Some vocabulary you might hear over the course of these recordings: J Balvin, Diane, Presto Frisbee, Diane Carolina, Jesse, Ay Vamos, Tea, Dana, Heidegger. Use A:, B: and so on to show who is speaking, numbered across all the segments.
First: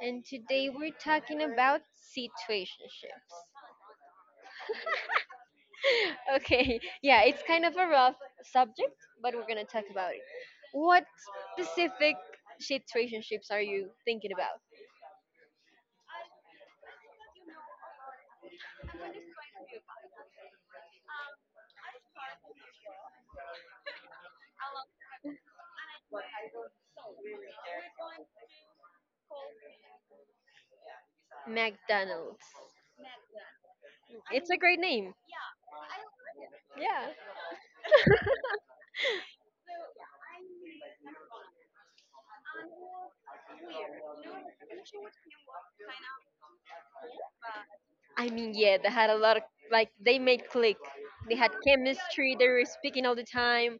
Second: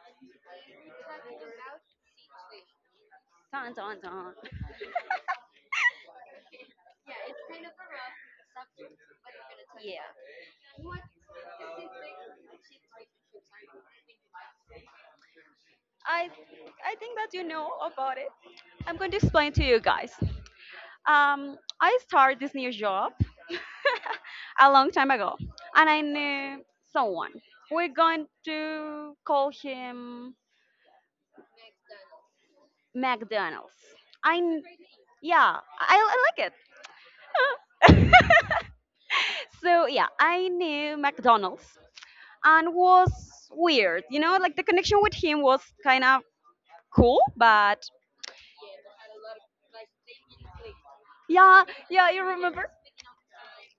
A: and today we're talking about situationships.
B: Dun, dun, dun.
A: Okay, yeah, it's kind of a rough subject, but we're gonna talk
B: Yeah,
A: about it. What specific situationships are you thinking about?
B: I, I think that you know about it. I'm going to explain to you guys. I started this new job a long time ago, and I knew someone. We're going to call him
A: McDonald's.
B: McDonald's.
A: It's a
B: I
A: great name.
B: yeah, I like
A: Yeah.
B: it. So yeah, I knew McDonald's and was weird. You know, like the connection with him was kind of cool, but
A: I mean, yeah, they had a lot of like, they made click. They had
B: yeah, yeah, you
A: chemistry. They were
B: remember
A: speaking all the time.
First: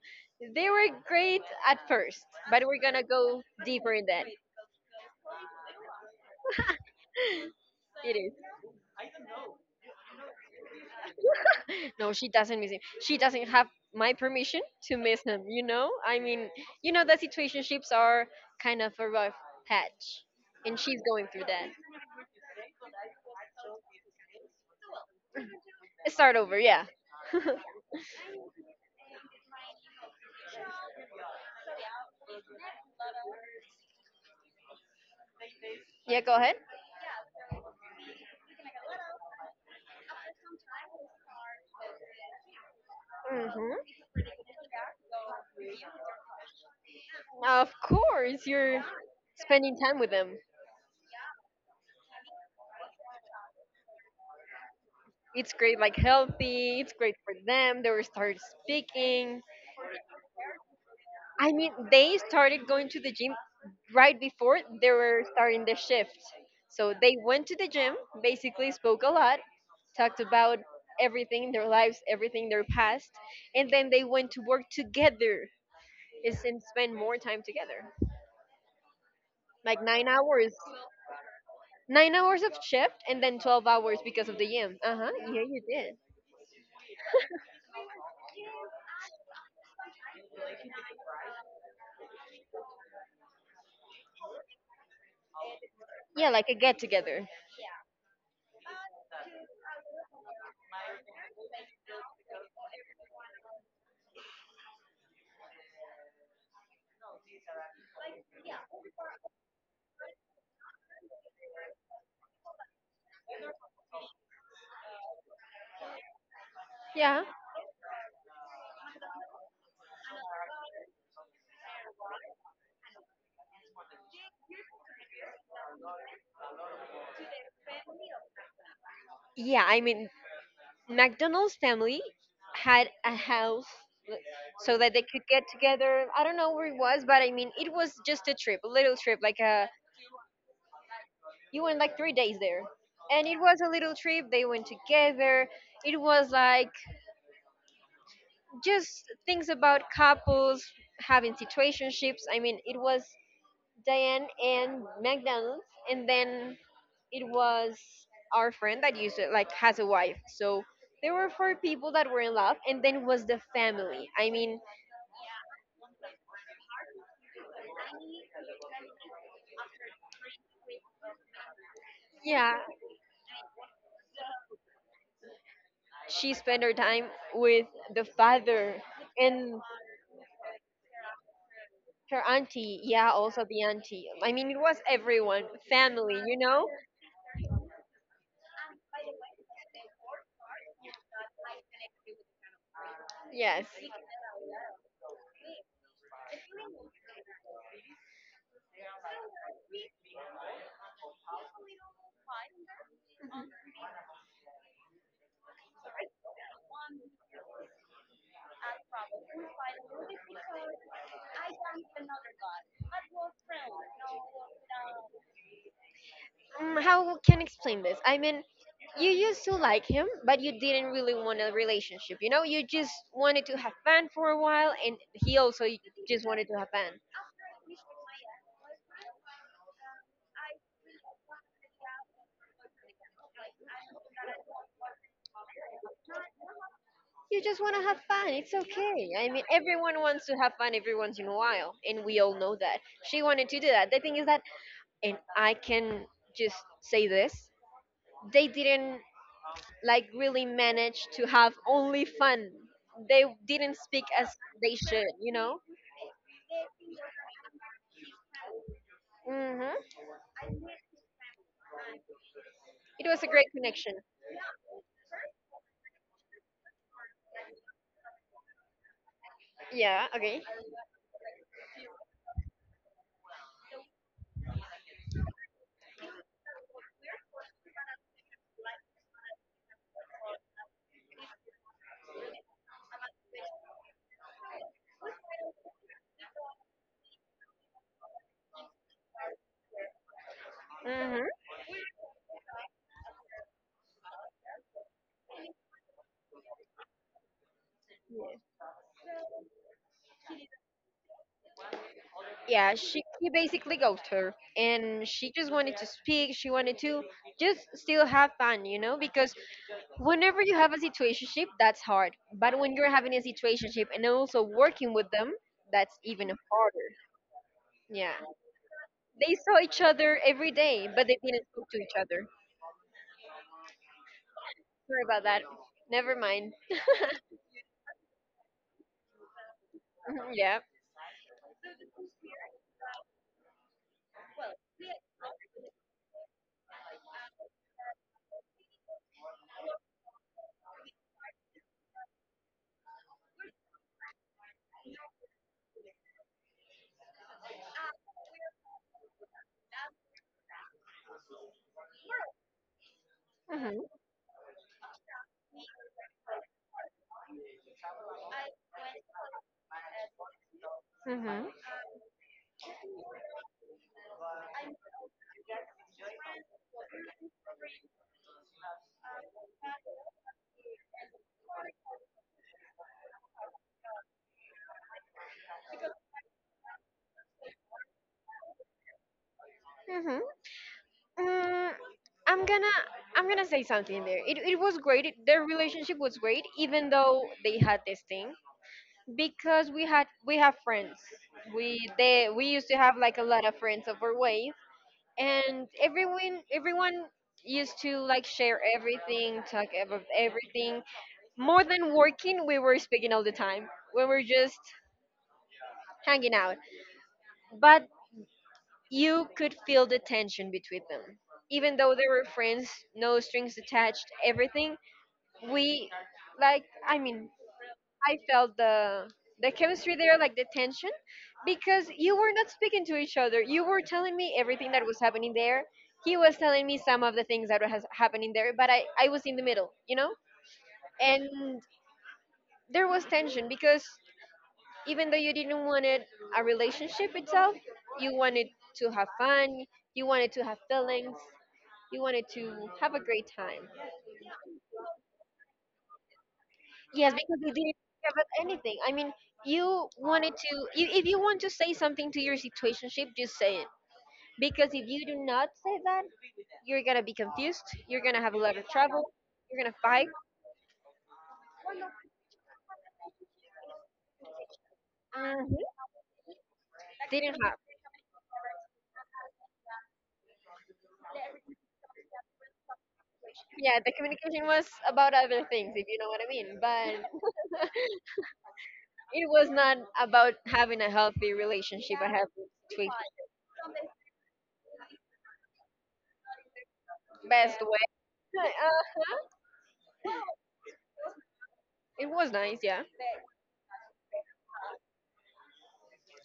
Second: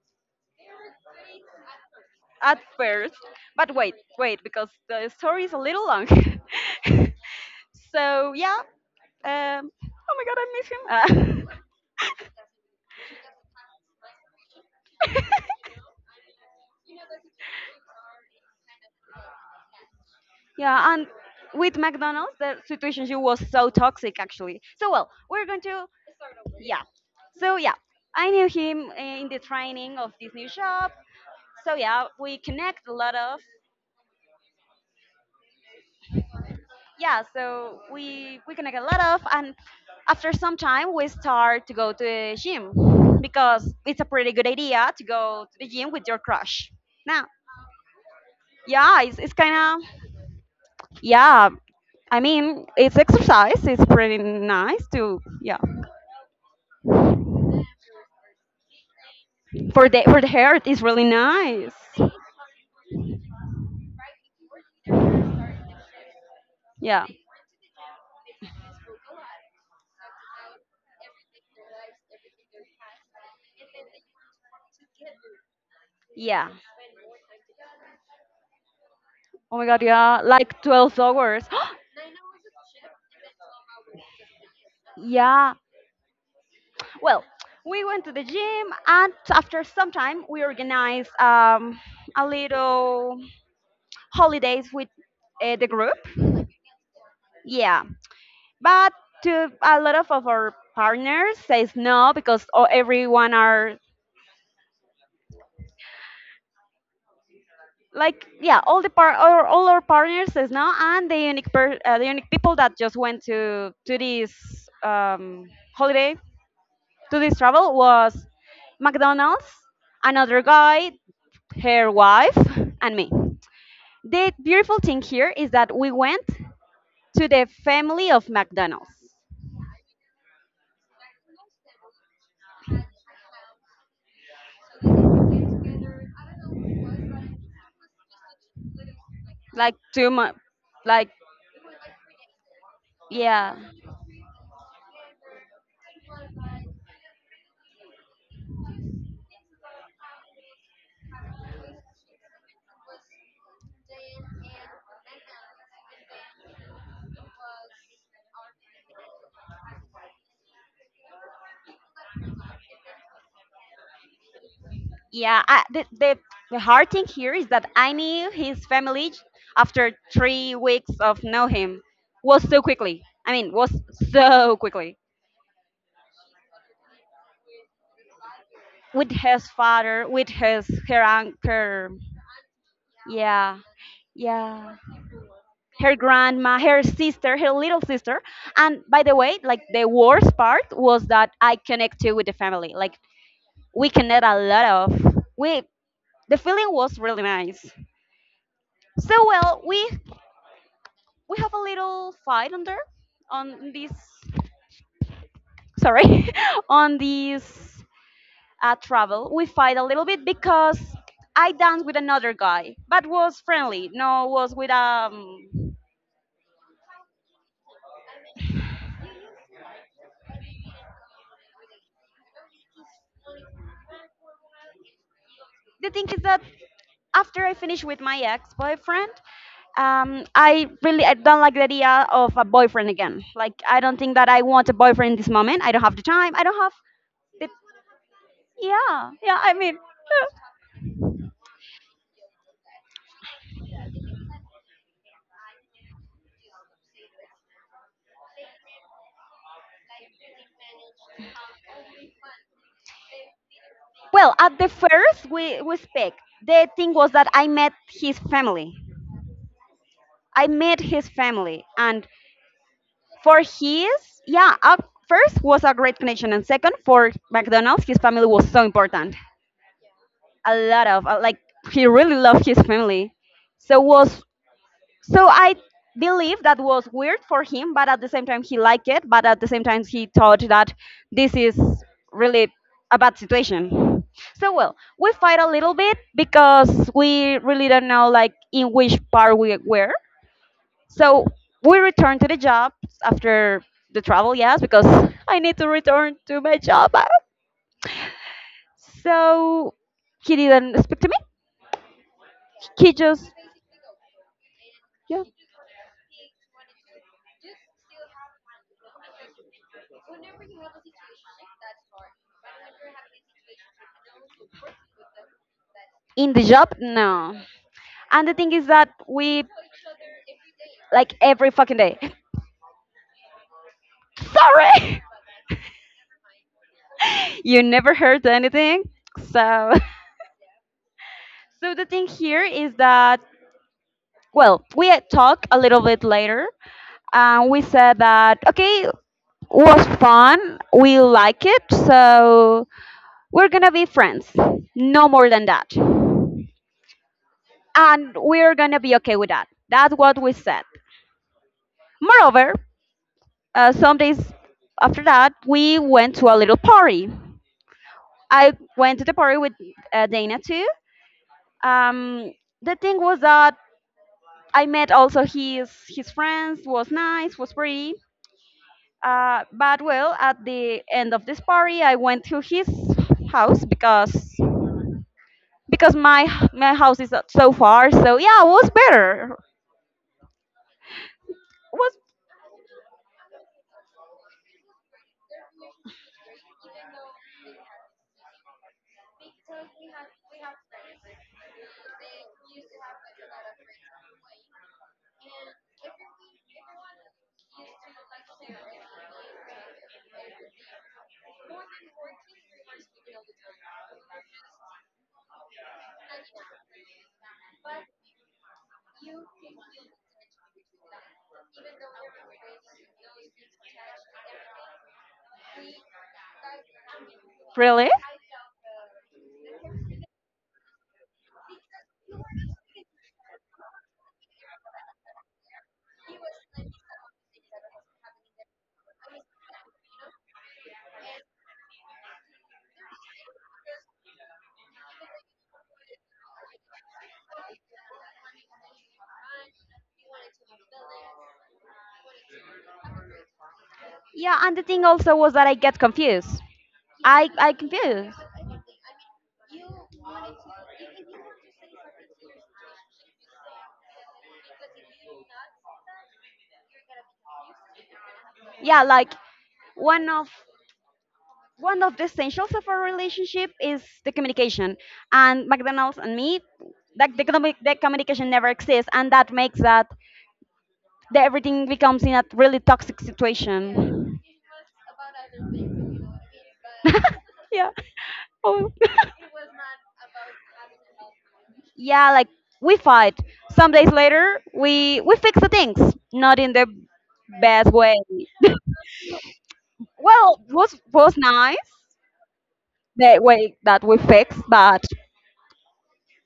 A: They were great at first,
B: at
A: but we're gonna
B: first.
A: go
B: But
A: deeper
B: wait,
A: in that.
B: wait, because the story is a little long.
A: It
B: so
A: is.
B: yeah, oh my god, I miss him.
A: No, she doesn't miss him. She doesn't have my permission to miss him, you know? I mean, you know that situationships are kind of a rough patch. And
B: Yeah,
A: she's
B: and
A: going through that.
B: with McDonald's, the situation was so toxic actually. So well, we're going to
A: Start over,
B: yeah.
A: yeah.
B: So yeah, I knew him in the training of this new shop. So yeah, we connect a lot of
A: Yeah, go ahead.
B: yeah so we can get a lot of and after some time we start to go to the gym because it's
A: Mm-hmm.
B: a pretty good idea to go to the gym with your crush now
A: Of course, you're
B: yeah it's kind
A: spending time
B: of
A: with them.
B: yeah I mean it's exercise it's pretty nice to
A: It's
B: yeah
A: great, like healthy. It's great for them. They will start speaking.
B: for the heart it's really
A: I
B: nice
A: mean, they started going to the gym right before they were starting the shift. So
B: yeah.
A: they went to the gym, basically spoke a lot, talked about everything in their lives, everything their past, and then they went to work together
B: Yeah.
A: and spend more time together.
B: Oh my god,
A: Like nine
B: yeah,
A: hours,
B: like 12 hours.
A: 9 hours of shift, and then 12 hours because of the gym. Uh huh. Yeah,
B: Yeah.
A: you did.
B: Well, we went to the gym and after some time we organized a little holidays with the group.
A: Yeah, like a get together.
B: Yeah. But to a lot of our partners says no because all, everyone are like yeah, all the par- or all our partners says no and the unique per- the unique people that just went to this um, holiday to
A: Yeah.
B: this travel was McDonald's, another guy, her wife, and me. The beautiful thing here is that we went to the family of McDonald's.
A: Yeah, I mean, McDonald's family had a house so that they could get together. I don't know where it was, but I mean, it was just a trip, a little trip. Like a,
B: Like 2 months. Like,
A: you went like 3 days there, and it
B: yeah.
A: was a little trip. They went together. It was like just things about couples having situationships. I mean, it was Diane and McDonald's, and then it was our friend that used it like has a wife, so there were four people that were in love, and then was the family. I mean,
B: Yeah, I, the hard thing here is that I knew his family after 3 weeks of know him was
A: yeah,
B: so quickly. I mean, was so quickly
A: she spent her time with the father
B: with his
A: and
B: father, with his her uncle.
A: her auntie, yeah, also
B: Yeah,
A: the auntie. I mean, it
B: yeah.
A: was everyone,
B: Her
A: family, you
B: grandma,
A: know?
B: her sister, her little sister. And by the way, like the worst part was that I connected with the family. Like
A: Yes.
B: we connect a lot of we. The feeling was really nice. So well, we have a little fight on there on this sorry on this travel we fight a little bit because I danced with another guy but was friendly no was with
A: Mm, how can I explain this? I mean, you used to like him, but you didn't really want a relationship, you know, you just wanted to have fun for a while, and he also
B: the thing is
A: just
B: that
A: wanted to have fun.
B: after I finished with my ex-boyfriend I really I don't like the idea of a boyfriend again like I don't think that I want a boyfriend in this moment I don't have the time I don't have
A: You
B: the
A: just want to have fun. It's
B: yeah
A: okay. I
B: yeah
A: mean,
B: I mean
A: everyone wants to have fun every once in a while, and we all know that. She wanted to do that. The thing is that, and I can just say this, they didn't like really manage to have only fun. They didn't speak as
B: Well, at the
A: they should,
B: first
A: you
B: we,
A: know?
B: we speak, the thing was that I met his family.
A: Hmm.
B: I met his family, and
A: It was a
B: for
A: great connection.
B: his, yeah, first was a great connection, and second, for McDonald's, his family was so important.
A: Yeah, okay.
B: A lot of, like, he really loved his family. So was so I believe that was weird for him, but at the same time he liked it. But at the same time he thought that this is really a bad situation. So well, we fight a little bit because we really don't know like in which part we were. So
A: Mm-hmm.
B: we return to the job after the travel, yes, because I need to return to my job. So he didn't speak to me.
A: Yeah,
B: He
A: she he
B: just
A: basically ghosted her, and
B: yeah
A: she just wanted to speak. She wanted to just still have fun, you know, because whenever you have a situationship, that's hard. But when you're having a situationship and also working with them, that's even
B: in the job
A: harder.
B: no.
A: Yeah.
B: And the thing is that
A: They
B: we
A: saw each other every day, but
B: like
A: they didn't
B: every
A: talk
B: fucking
A: to each
B: day.
A: other.
B: Sorry,
A: Sorry about that. Never mind.
B: you never heard anything. So,
A: Mhm, yeah.
B: so the thing here is that well, we had talked a little bit later, and we said that okay, it was fun, we like it, so we're gonna be friends, no more than that, and we're gonna be okay with that. That's what we said. Moreover,
A: Mhm.
B: some days after that, we went to a little party. I went to the party with Dana too,
A: Mhm.
B: um the thing was that I met also his friends was nice was pretty but well at the end of this party I went to his house because my house is not so far so yeah it was better
A: Mhm. Mm,
B: was.
A: I'm gonna I'm gonna say something there. It was great. Their relationship was great, even though they had this thing. Because we have friends. We used to have like a lot of friends of our way, and everyone used to like share everything, talk about everything. More than working, we were speaking all the time, we were just hanging out, but you could feel the tension between them, even though they were friends, no strings attached, everything. We like, I mean,
B: Really?
A: I felt the chemistry there, like the tension, because you were not speaking to each other. You were telling me everything that was happening there. He was telling me some of the things that was happening there, but I was in the middle, you know? And there was tension because, even though you didn't want it a relationship itself, you wanted to have fun, you wanted to have feelings, you wanted to have a great time.
B: Yeah, and the thing also was that I get confused.
A: Yes,
B: I
A: because they
B: I
A: didn't care
B: confused.
A: about anything. I mean, you wanted to, you, if you want to say something to your situationship, just say it. Because if you do not say that, you're gonna be confused. You're gonna have a lot of
B: Yeah,
A: trouble.
B: like
A: You're gonna fight.
B: one of one of the essentials of our relationship is the communication. And
A: Hmm.
B: McDonald's and me, like the,
A: Didn't have.
B: commu- the communication never exists, and that makes that the, everything becomes in a really toxic
A: Yeah, the
B: situation.
A: communication was about other things, if you know what I mean. But
B: Yeah. Oh.
A: it was not about having a healthy relationship. I
B: Yeah, like
A: have
B: we fight. Some days later, we fix the things, not in the
A: best
B: best
A: way.
B: way.
A: Uh,
B: Well, was nice
A: it was nice, yeah.
B: the way that we fixed, but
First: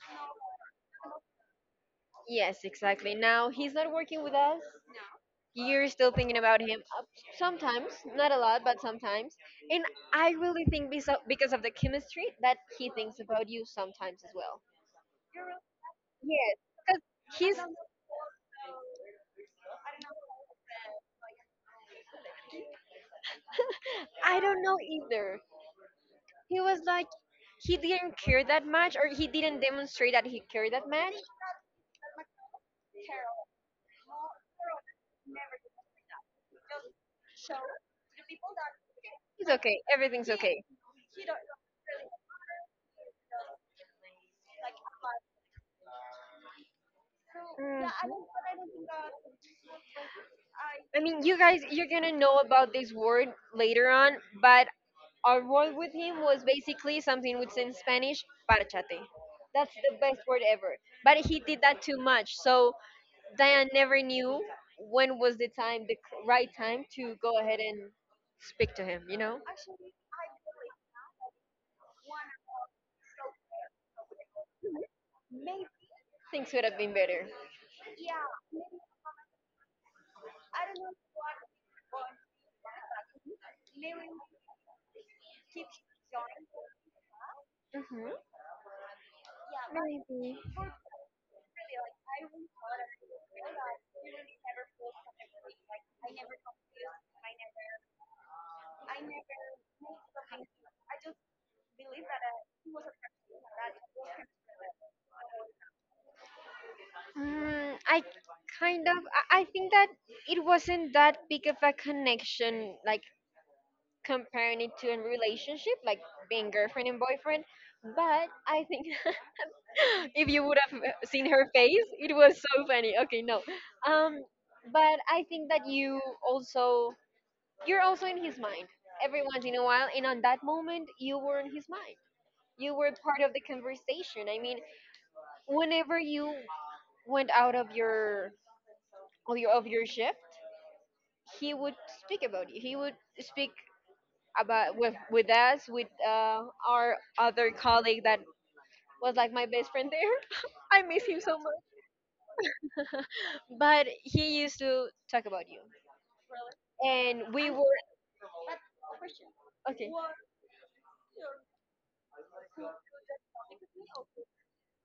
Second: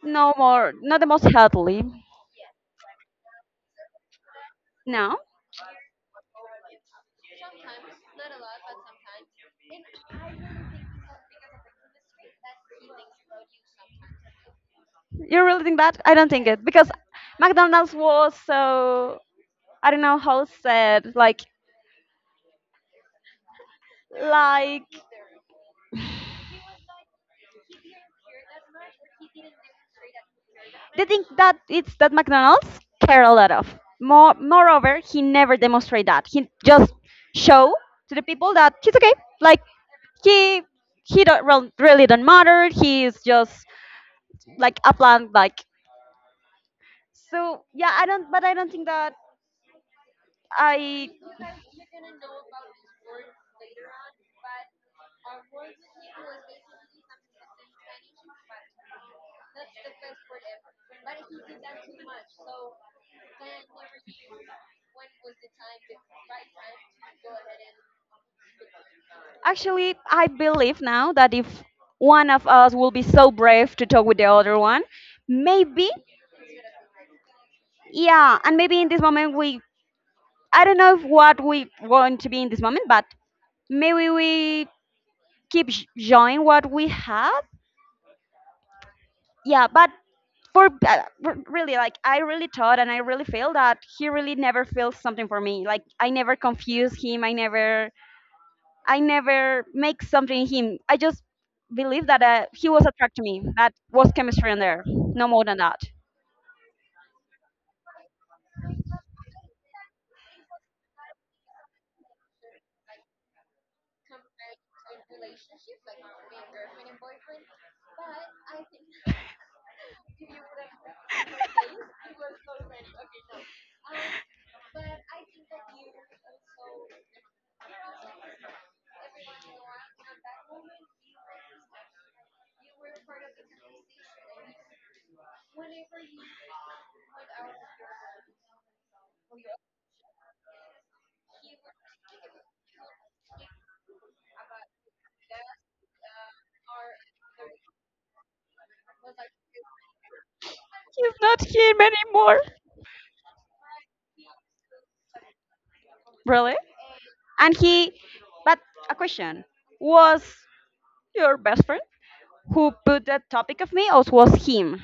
B: no more, not the most healthily.
A: Yes, exactly. Now he's not working with us.
B: No.
A: You're still thinking about him, sometimes, not a lot, but sometimes, and I really think because of the chemistry that he thinks about you sometimes as well.
B: You really think that? I don't think
A: Yes,
B: it because
A: because he's,
B: McDonald's was so I don't know how said
A: I don't know,
B: like
A: either he was like he didn't care that much, or he didn't demonstrate that he cared that
B: they
A: much.
B: think that it's that McDonald's care a lot of. More moreover, he never demonstrate that. He just show to the people that he's okay.
A: It's
B: Like
A: okay, everything's
B: he
A: okay.
B: he don't rel- really don't matter. He's just like a plant. Like so yeah, I
A: Mhm.
B: don't. But I don't think that
A: I
B: I.
A: mean, you guys, you're gonna know about this word later on, but our role with him was basically something which in Spanish, parchate. That's the best word ever. But he did that too much. So Diane never knew when was the time, the right time to go ahead and speak to him, you know?
B: Actually, I believe now that if one of us will be so brave to talk with the other one, maybe,
A: Things would have been better.
B: yeah, and maybe in this moment we, I don't know if what we want to be in this moment, but maybe we keep sh- showing what we have.
A: Hmm.
B: Yeah, but
A: Maybe.
B: for r- really, like I really thought and I really feel that he really never feels something for me. Like I never confused him. I never make something in him. I just believe that he was attracted to me. That was chemistry in there. No more than that.
A: Mm, I kind of. I think that it wasn't that big of a connection, like comparing it to a relationship, like being girlfriend and boyfriend. But I think if you would have seen her face, it was so funny. Okay, no. Um, but I think that also you're also in his mind every once in a while, and on that moment you were in his mind. You were part of the conversation. I mean, whenever you went out of your of your shift, he would speak about you. He would speak about, with us, with our other colleague that was like my best friend there. I miss
B: He's
A: him so
B: not
A: much.
B: him anymore.
A: But he used to talk about you,
B: Really?
A: and we
B: And
A: were
B: he, but a question
A: okay.
B: was your best friend who put that topic of me, or was him?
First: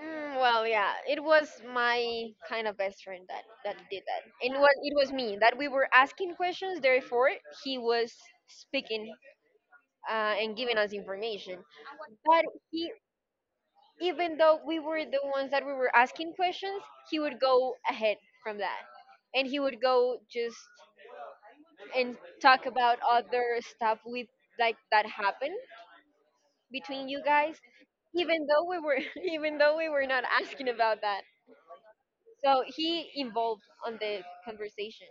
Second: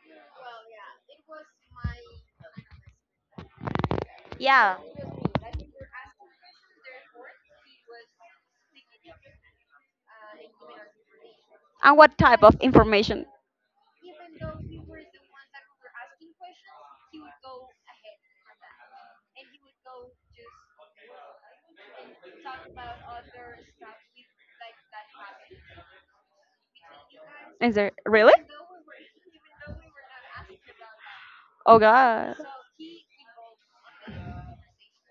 A: Mm, well yeah, it was my kind of best friend that did that, and what
B: Yeah.
A: it was me that we were asking questions, therefore he was speaking, and giving us information,
B: And what
A: but
B: type of
A: he,
B: information?
A: even though we were the ones that we were asking questions, he would go ahead from that, and he would go just and talk about other stuff with, like that happened between you guys,
B: Is there really?
A: even though we were even though we were not asking about that.
B: Oh God.
A: So he involved on the conversation,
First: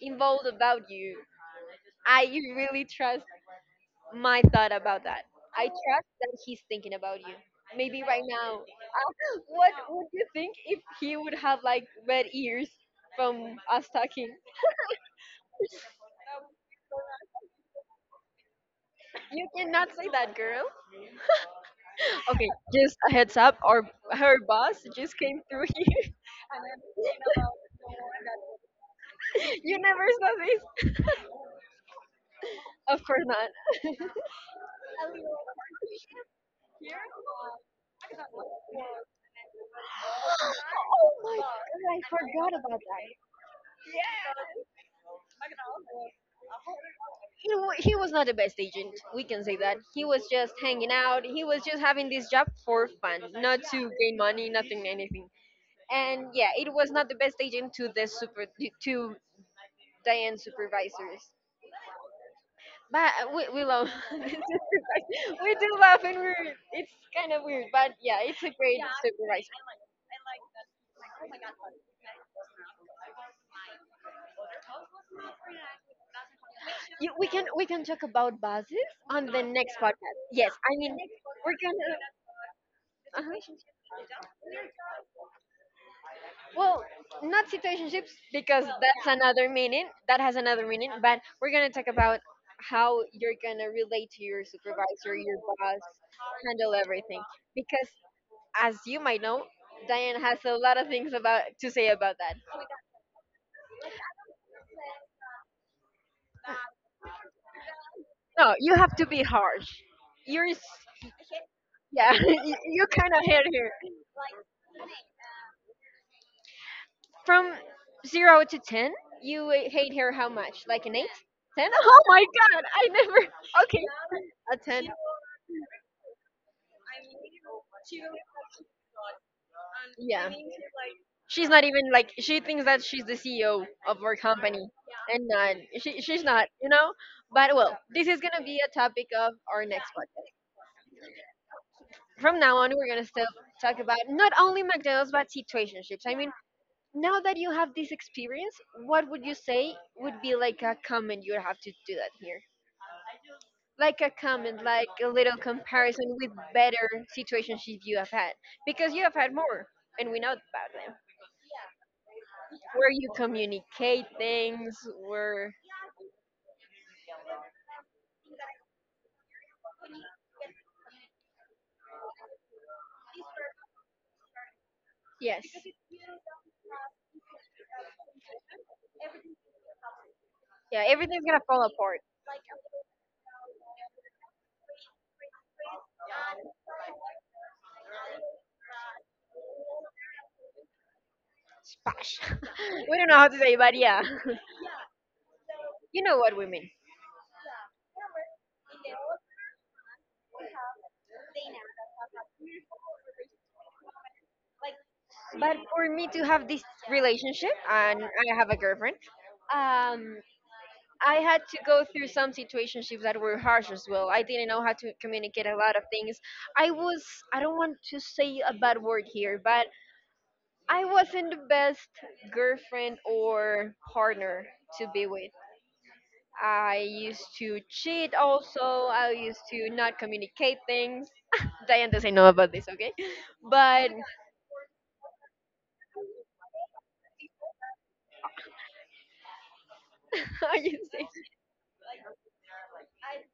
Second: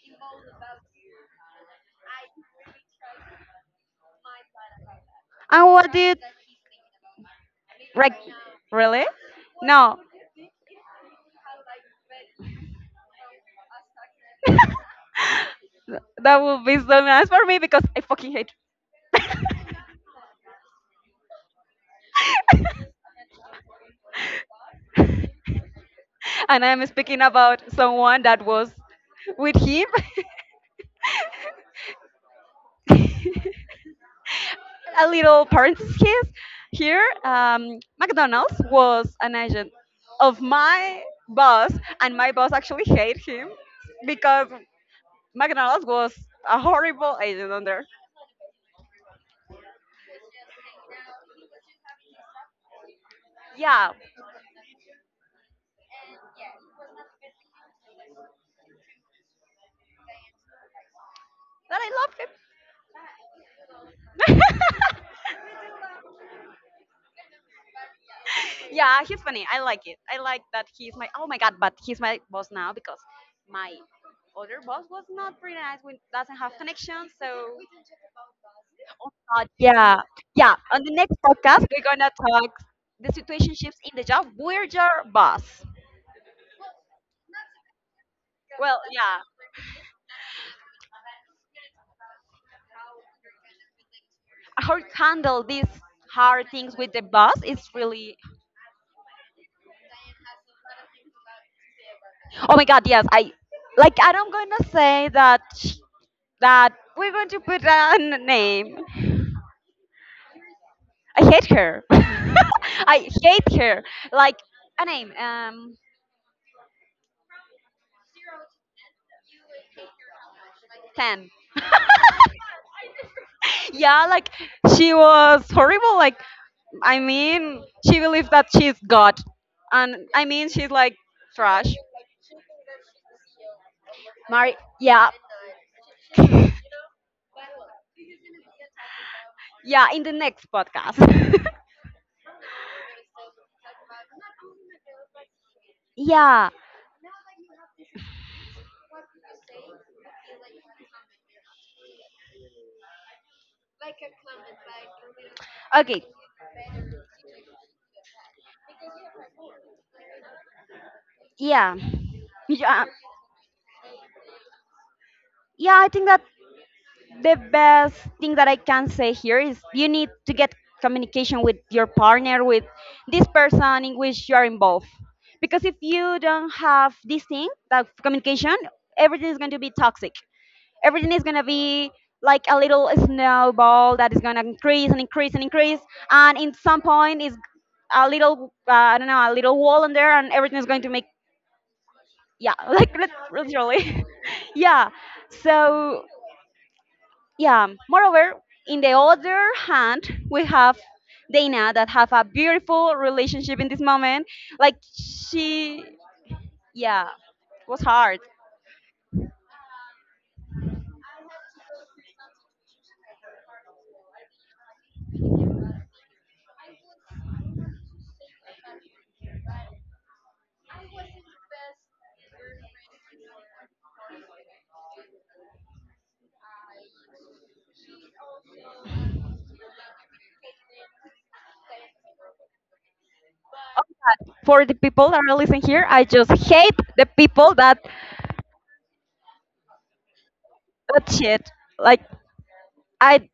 A: involved about you. I really trust my thought about that. I
B: And what
A: trust
B: did
A: that he's thinking about you. Maybe
B: like?
A: right now,
B: Really?
A: what
B: No.
A: would you think if he would have like red ears from us talking?
B: That would be so nice for me because I fucking hate.
A: You cannot say that, girl. Okay, just a heads up. Our Her boss just came through here.
B: And I'm speaking about someone that was with
A: You
B: him.
A: never saw this? Of course not.
B: A little parenthesis here. McDonald's was an agent of my
A: My God,
B: boss,
A: I
B: and my boss
A: forgot about
B: actually
A: that.
B: hated him because McDonald's was a horrible agent on there.
A: He was not the best agent. We can say that. He was just hanging out. He was just having this job for fun, not
B: Yeah,
A: to gain money, nothing, anything. And yeah, it was not the best agent to the super to Diane supervisors.
B: but I love him.
A: But we love the supervisor. We do laugh and we're, it's kind of weird, but yeah, it's a great
B: Yeah, he's funny. I like it. I like that he's my oh my god, but
A: supervisor.
B: he's my boss now because my other boss was not pretty nice. We doesn't have connection,
A: You,
B: so
A: we can talk about buses
B: oh
A: on the
B: god,
A: next
B: yeah,
A: podcast. Yes,
B: yeah.
A: I
B: On the
A: mean,
B: next
A: we're
B: podcast, we're
A: gonna.
B: gonna talk the
A: Uh,
B: situationships in the job. We're your boss.
A: well, not situationships, because
B: Well,
A: that's
B: yeah,
A: another meaning. That has another meaning. But we're gonna talk about how you're gonna relate to your
B: how to
A: supervisor, your
B: handle these
A: boss,
B: hard
A: handle
B: things with the
A: everything.
B: boss is
A: Because
B: really.
A: as you might know, Diane has a lot of things about to say about that.
B: Oh my god, yes, I like. I'm gonna say that that we're going to put a
A: No, you
B: name.
A: have to be harsh. You're,
B: I hate her.
A: yeah, you
B: I
A: kind of hate
B: hate
A: her.
B: her. Like a name,
A: From 0 to 10, you hate her how much? Like an eight?
B: Tan.
A: Ten? Oh my god, I never. Okay,
B: Yeah, like
A: a 10.
B: she was horrible. Like I mean, she believes that she's God, and I
A: Yeah.
B: mean she's like
A: She's not
B: trash.
A: even like she thinks that she's the CEO of our
B: Mari,
A: company,
B: yeah,
A: and not she, she's not, you know. But well, this is gonna be a topic of our
B: yeah.
A: next.
B: In the next podcast.
A: From now on, we're gonna still talk about not only McDonald's but situationships. I mean,
B: Yeah.
A: now that you have this experience, what would you say would be like a comment you would have to do that here? Like a comment, like a little
B: Okay.
A: comparison with better situations you have had. Because you have had more, and we know about them.
B: Yeah. Yeah.
A: Where you communicate things, where.
B: Yeah. I think that the best thing that I can say here is you need to get communication with your partner, with this person in which you are involved.
A: Yes.
B: Because if you don't have this thing, that communication, everything is going to be toxic.
A: Yeah,
B: Everything is
A: everything's
B: going
A: gonna
B: to
A: fall
B: be
A: apart.
B: like a little snowball that is going to increase and increase and increase. And in some point, is a little, I don't know, a little wall in there, and everything is going to make, yeah, like
A: We don't
B: lit-
A: know how to say, but yeah.
B: literally. Yeah.
A: You
B: So
A: know what we mean.
B: yeah moreover in the other hand we have Dana that have a beautiful relationship in this moment like
A: But
B: she
A: for me to have this
B: yeah
A: relationship,
B: it was
A: and
B: hard.
A: I have a girlfriend, um, I had to go through some situationships that were harsh as well. I didn't know how to communicate a lot of things. I was I don't want to say a bad word here, but I wasn't the best girlfriend or partner to be with. I used to cheat also. I used to not communicate things. Diane doesn't know about this, okay?
B: Oh,
A: But
B: God. For the people that are listening here I just hate the people that
A: I used to
B: that shit like I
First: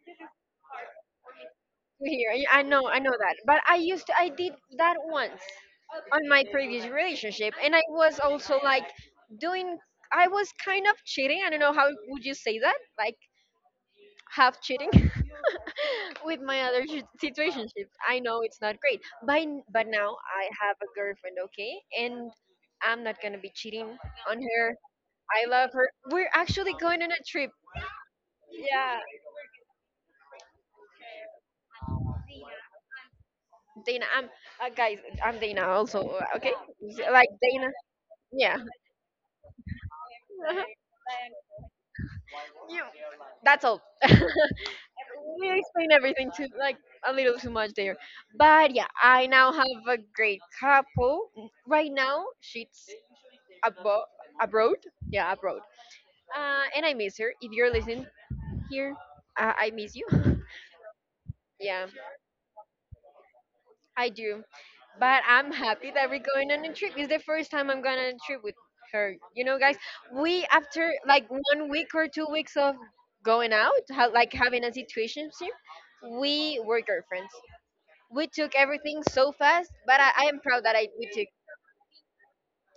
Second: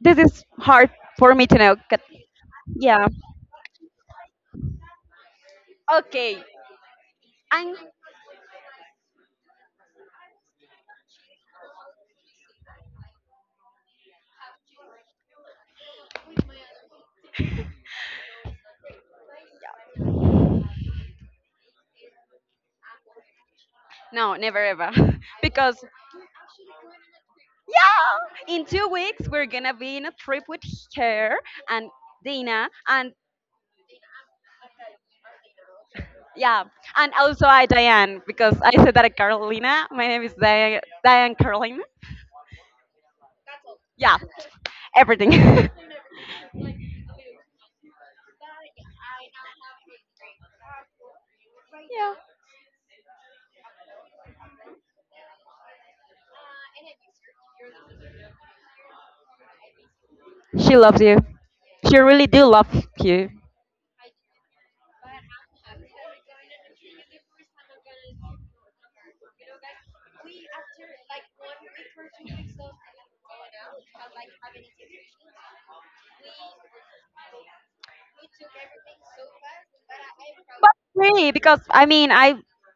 B: this is hard for me to know 'cause-
A: here. Y- I
B: yeah
A: know that. But I did that once on
B: okay
A: my previous relationship, and
B: and
A: I was also like doing, I was kind of cheating. I don't know how would you say that, like half cheating with my other situation. I know it's not great, but but now I have a girlfriend, okay, and I'm not gonna be cheating
B: no
A: on
B: never
A: her.
B: ever
A: I love
B: because
A: her. We're actually going on a trip.
B: yeah in two
A: Yeah.
B: weeks we're gonna be in a trip with her and Dina, and
A: Dana, I'm guys. I'm Dana also. Okay,
B: yeah, and
A: like
B: also I
A: Dana.
B: Diane because
A: Yeah.
B: I said that Carolina. My name is Diane, Diane Carolina.
A: you. That's all.
B: Yeah,
A: We
B: everything.
A: explain everything too, like a little too much there. But yeah, I now have a great couple. Right now, abo- abroad. Yeah, abroad. And I miss her. If you're listening here, I miss you.
B: She loves you.
A: Yeah.
B: She really do love you.
A: I do. But I'm happy that we're going on a trip. It's the first time I'm going on a trip with her. You know, guys, we after like 1 week or 2 weeks of like having a situationship, we were girlfriends. We took everything so fast, but I am proud
B: But
A: that I we took.
B: really, because I mean, I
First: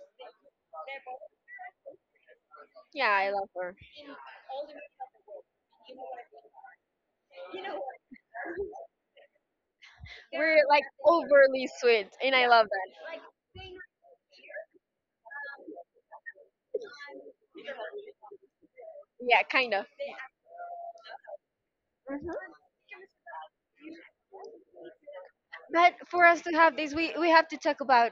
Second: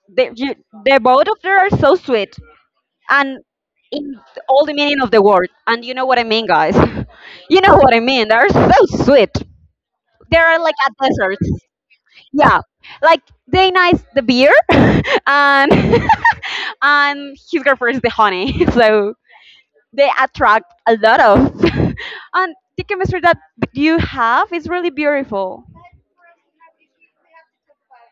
B: they, you, they both of them are so sweet.
A: Yeah, I
B: And
A: love her.
B: in all the meaning of the word. And you know what I mean, guys. You know what I mean. They're so sweet. They are
A: We're
B: like
A: like
B: a dessert.
A: overly sweet, and I
B: Yeah,
A: love that.
B: like they nice the beer, and and his girlfriend is the honey. So
A: Yeah, kind of.
B: they attract a lot of, and the chemistry that you have is really beautiful.
A: But for us to have this, we have to talk about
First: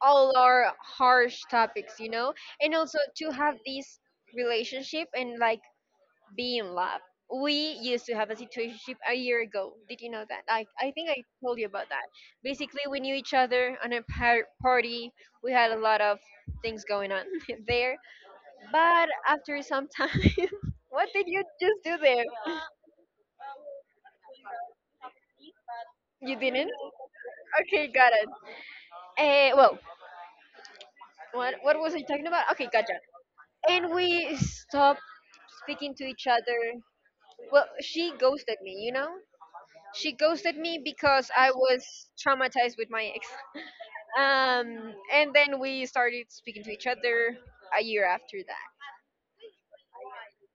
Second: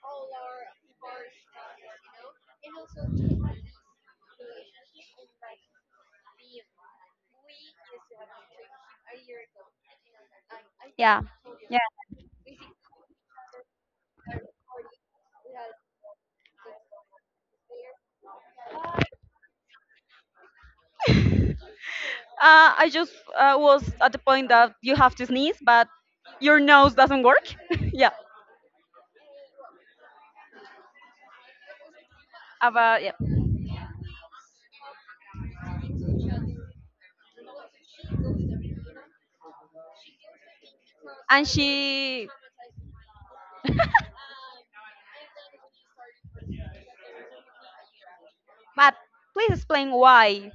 A: all our harsh topics, you know, and also to have this relationship and like be in love. We used to have a situationship a year ago. Did you know that? I think
B: Yeah,
A: I told you about that. Basically, we knew each other on a party. We had a lot of things going on there. But after some time, what did you just do there?
B: I just was at the point that you have to sneeze, but
A: You
B: your
A: didn't?
B: nose doesn't work.
A: Okay,
B: Yeah,
A: got it. Uh, well, what was I talking about? Okay, gotcha.
B: about yeah.
A: And we stopped speaking to each other. Well, she ghosted me, you know? She ghosted me because
B: And
A: I was
B: she,
A: traumatized with my ex. And then we started speaking to each other a year after that.
B: but please explain why.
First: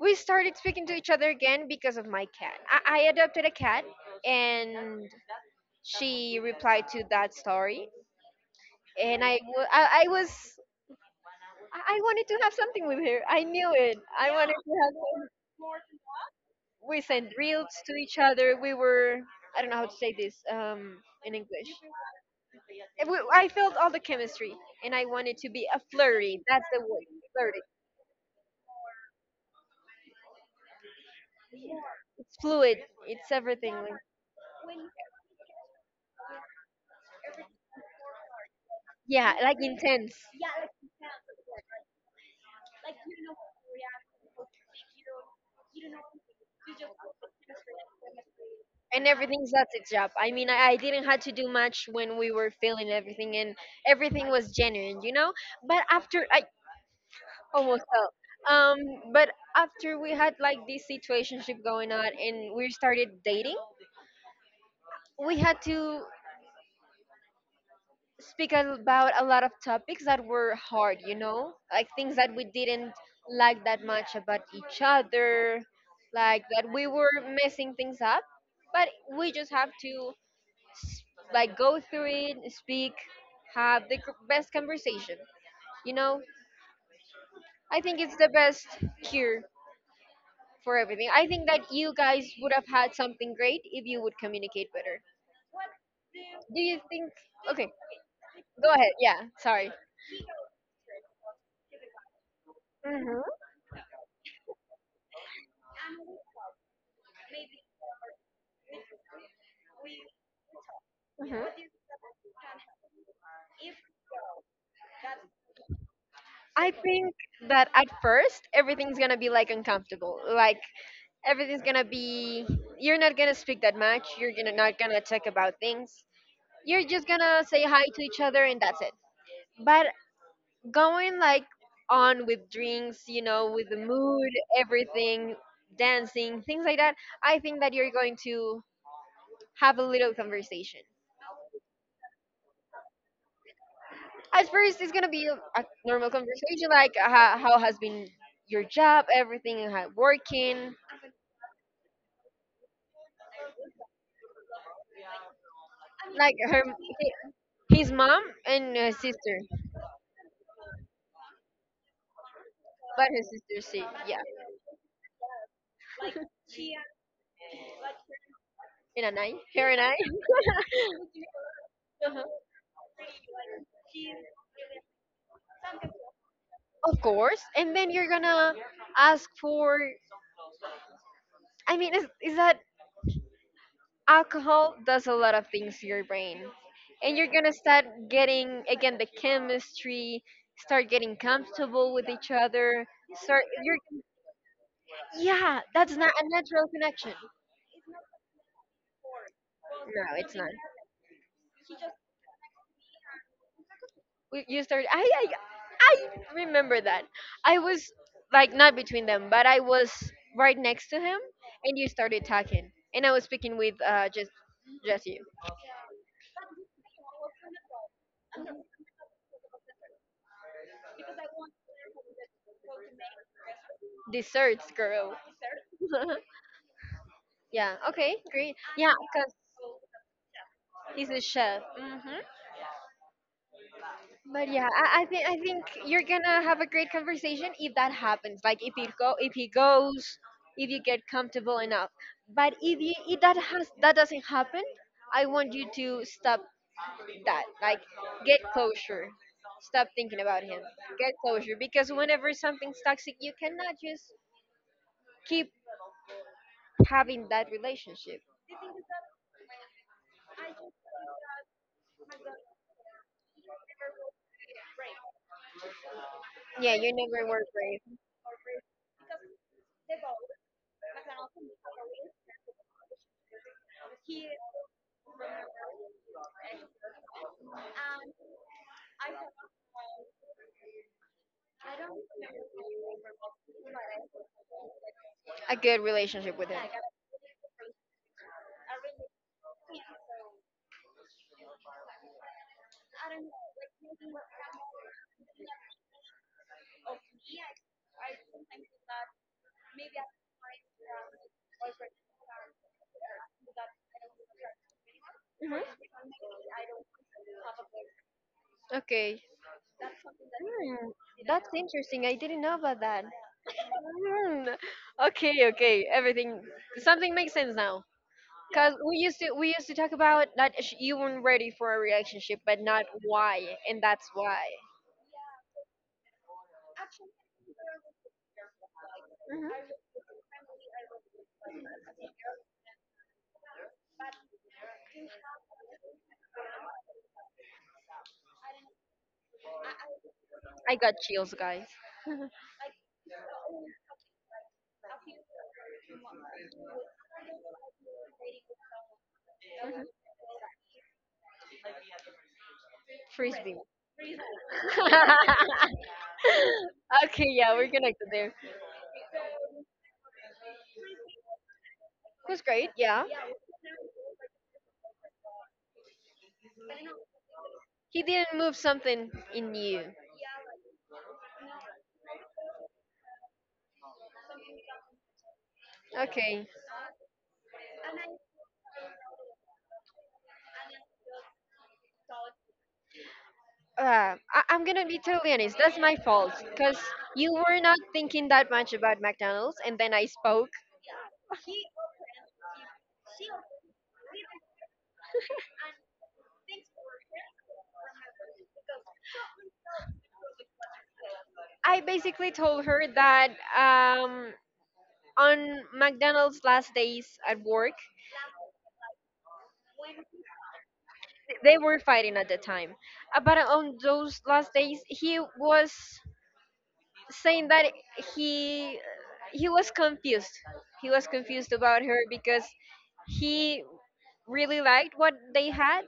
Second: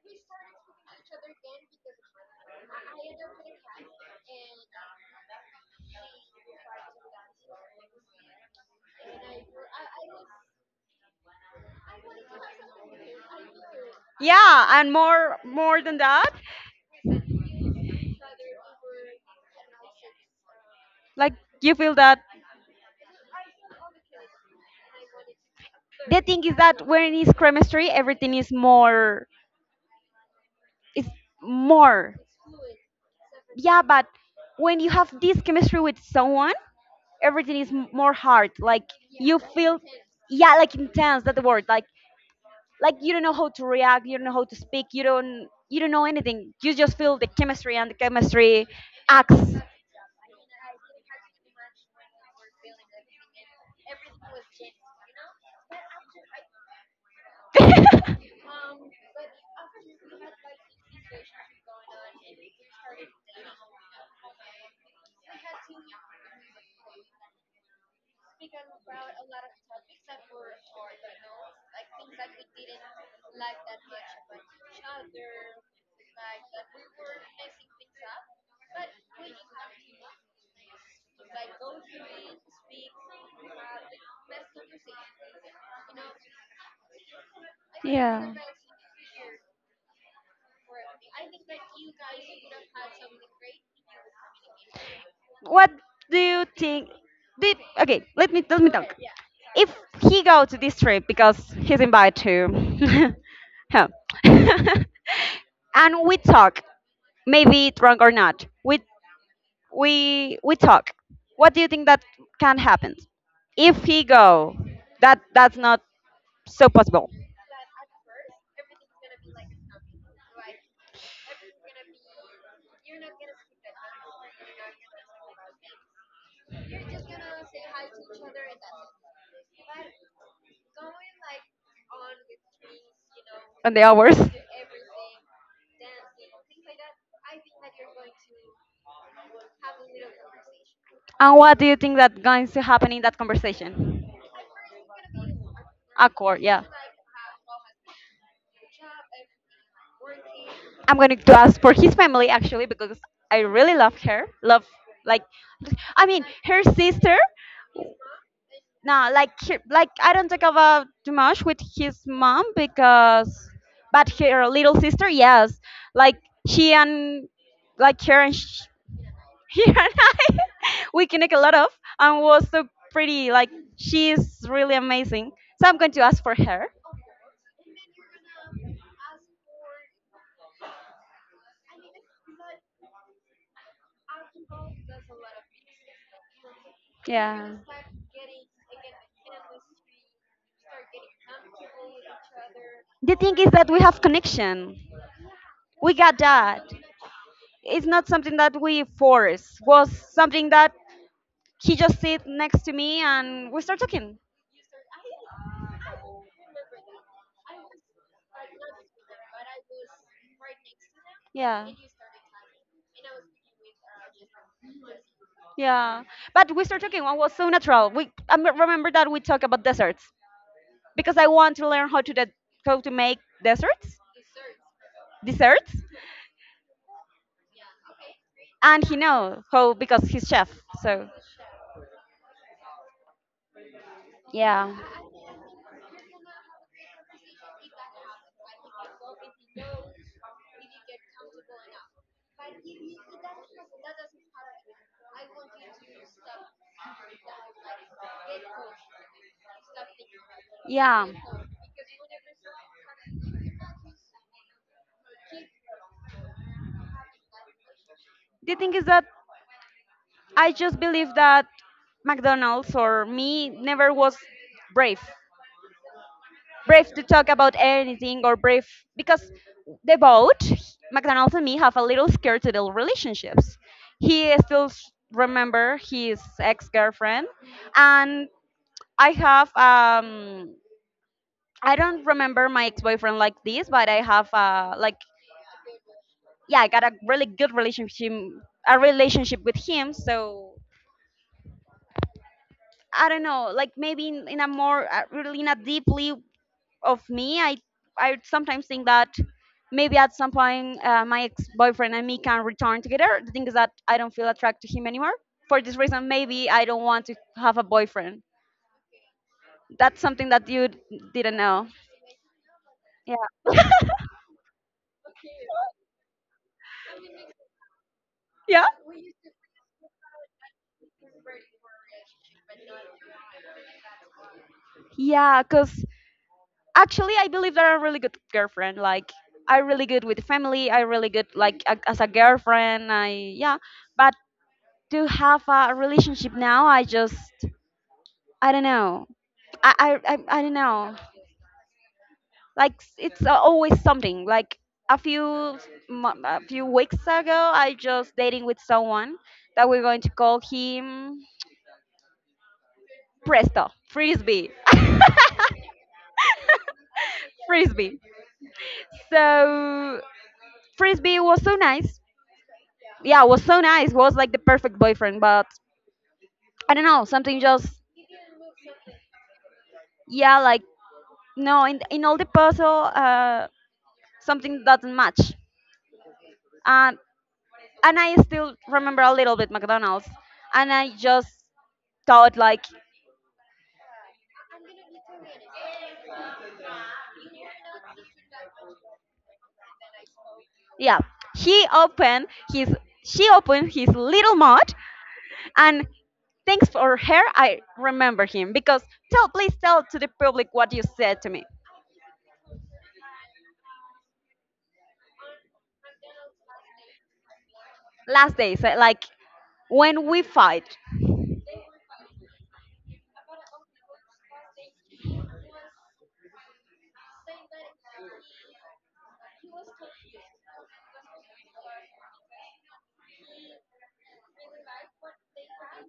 A: We started speaking to each other again because of my cat. I adopted a cat, and she replied to that story. And I, wa- I was, I wanted to have something with her. I knew it. I wanted to
B: Yeah,
A: have
B: and
A: some.
B: more than that,
A: We sent reels to each other. I don't know how to say this in
B: like
A: English.
B: you feel that.
A: And I felt all the chemistry, and I wanted to be a
B: The
A: flurry.
B: thing is
A: That's the
B: that
A: word,
B: when it's
A: flirty.
B: chemistry, everything is more is more.
A: It's fluid. It's everything.
B: Yeah,
A: Like,
B: but when you have this chemistry with someone, everything is more hard. Like
A: yeah,
B: you
A: like
B: feel,
A: intense.
B: yeah, like intense. That's the word. Like you don't know how to react, you don't know how to speak, you don't know anything, you just feel the chemistry and the chemistry
A: And everything's
B: acts.
A: at its job. I mean, I didn't have to do much when we were filming everything, and everything was genuine, you know. But after I almost fell. Um, but after we had like this situationship going on, and we started dating, we had to speak about a lot of topics that were hard, you know, like things that we didn't like that much about each other, like that we were messing things up, but we just have to s- like go through it, speak, have the best conversation. You know, I think it's the
B: Yeah.
A: best cure for everything. I think that you guys would have had something great if you would communicate better.
B: What do you
A: Do you
B: think?
A: think?
B: Did
A: Okay,
B: Okay, let me
A: go ahead.
B: talk.
A: Yeah,
B: If
A: sorry.
B: he go to this trip because he's invited to.
A: Mhm.
B: Huh. And we talk, maybe drunk or not, we talk. What do you think that can
A: Mhm.
B: happen if he go? That's not so
A: I
B: possible.
A: think that at first everything's gonna be like uncomfortable. Like everything's gonna be you're not gonna speak that much, you're gonna not gonna talk about things. You're just gonna say hi to each other and that's it. But going like on with drinks, you know, with
B: And
A: the
B: the hours.
A: mood, everything, dancing, things like that, I think that you're going to have a little conversation.
B: And what do you think that going to happen in that conversation?
A: At first it's gonna be a normal
B: Awkward, yeah.
A: conversation like how has been your job, everything, how working,
B: I'm going to ask for his family actually because I really love her. Love, like, I mean
A: like her
B: her sister.
A: his mom and her
B: No, like
A: sister,
B: her, like I don't talk about too much with his mom,
A: but her
B: because
A: sister, see
B: but
A: yeah
B: her little sister, yes, like she and like her and sh
A: in an eye
B: he
A: her
B: and
A: and I.
B: I, we connect a lot of, and
A: Uh-huh.
B: was so pretty. Like she's really amazing. So I'm going to ask for her.
A: Of course, and then you're gonna ask for I mean is that alcohol does a lot of things to your brain and you're gonna
B: Yeah.
A: start getting again the chemistry, start getting comfortable with each other,
B: The thing
A: start
B: is that
A: you're
B: we have connection.
A: yeah,
B: We
A: that's not
B: got
A: a
B: that.
A: natural connection.
B: It's not something that we force. Was
A: No, it's not.
B: something that he just sit next to me and we start talking.
A: You started. I remember that. I was like not between them, but I was right next to him,
B: Yeah.
A: and you started talking, and I was speaking with just Jesse.
B: Yeah, but we start talking. It was so natural. We remember that we talk about deserts. Because I want to learn how to how to make desserts,
A: Desserts, girl.
B: desserts,
A: Yeah. Okay. Great.
B: and
A: Yeah,
B: he
A: because
B: know how because he's chef.
A: he's
B: So
A: a chef. Hmm. But yeah,
B: yeah,
A: I think you're gonna have a great conversation if that happens. Like if he go, if he goes, if you get comfortable enough. But if you, if that has that doesn't happen, I want you to stop that, like get closure, stop thinking about him,
B: yeah,
A: get closure because whenever something's toxic you cannot just keep having that relationship.
B: the thing is that I just believe that McDonald's or me never was brave.
A: Yeah, you
B: Brave to
A: never
B: talk
A: were
B: about
A: brave.
B: anything, or brave because they both, McDonald's and me, have a little scared to their relationships. He still remember his ex-girlfriend, and I have I don't remember my ex-boyfriend like this, but I have like
A: A good relationship with him.
B: yeah, I got a really good relationship, a relationship with him. So I don't know, like maybe in a more really in a deeply of me, I sometimes think that maybe at some point, my ex-boyfriend and me can return together. The thing is that I don't feel attracted to him anymore.
A: Mhm.
B: For this reason, maybe I don't want to have a boyfriend.
A: Okay.
B: That's something that you
A: Hmm,
B: didn't
A: that's
B: know.
A: interesting, I didn't know about that.
B: Yeah.
A: Hmm, okay, okay, everything, something makes sense now. Yeah.
B: Yeah.
A: Cause we used to talk about that you weren't ready for a relationship, but not why, and that's why.
B: Yeah, because actually, I believe that I'm a really good girlfriend. Like, I'm
A: Hmm.
B: really good with family. I am really good, like, as a girlfriend. I, yeah. But to have a relationship now, I just I don't know. I don't
A: I
B: know.
A: got chills, guys.
B: Like it's always something. Like a few a few weeks ago, I just dating with someone that we're going to call him
A: Frisbee.
B: Presto Frisbee.
A: Okay, yeah, we're
B: Frisbee.
A: connected there. It
B: So Frisbee was so nice.
A: was great, yeah.
B: Yeah, was so nice. Was like the perfect boyfriend, but I don't know. Something just
A: He didn't move something in you.
B: yeah, like no. In all the puzzle, something doesn't match.
A: Okay.
B: Um, and I still remember a little bit McDonald's, and I just thought like,
A: Uh, I- I'm gonna be totally honest. That's my fault, cause you were not thinking that much about McDonald's, and then I spoke.
B: yeah, he opened his, she opened his little mouth, and thanks for her, I remember him because tell, please tell to the public what you said to me
A: I basically told her that um, on McDonald's last days at work,
B: last day. So like when we fight,
A: they were fighting at the time. But on those last days, he was saying that he he was confused. He was confused about her because he really liked what they had,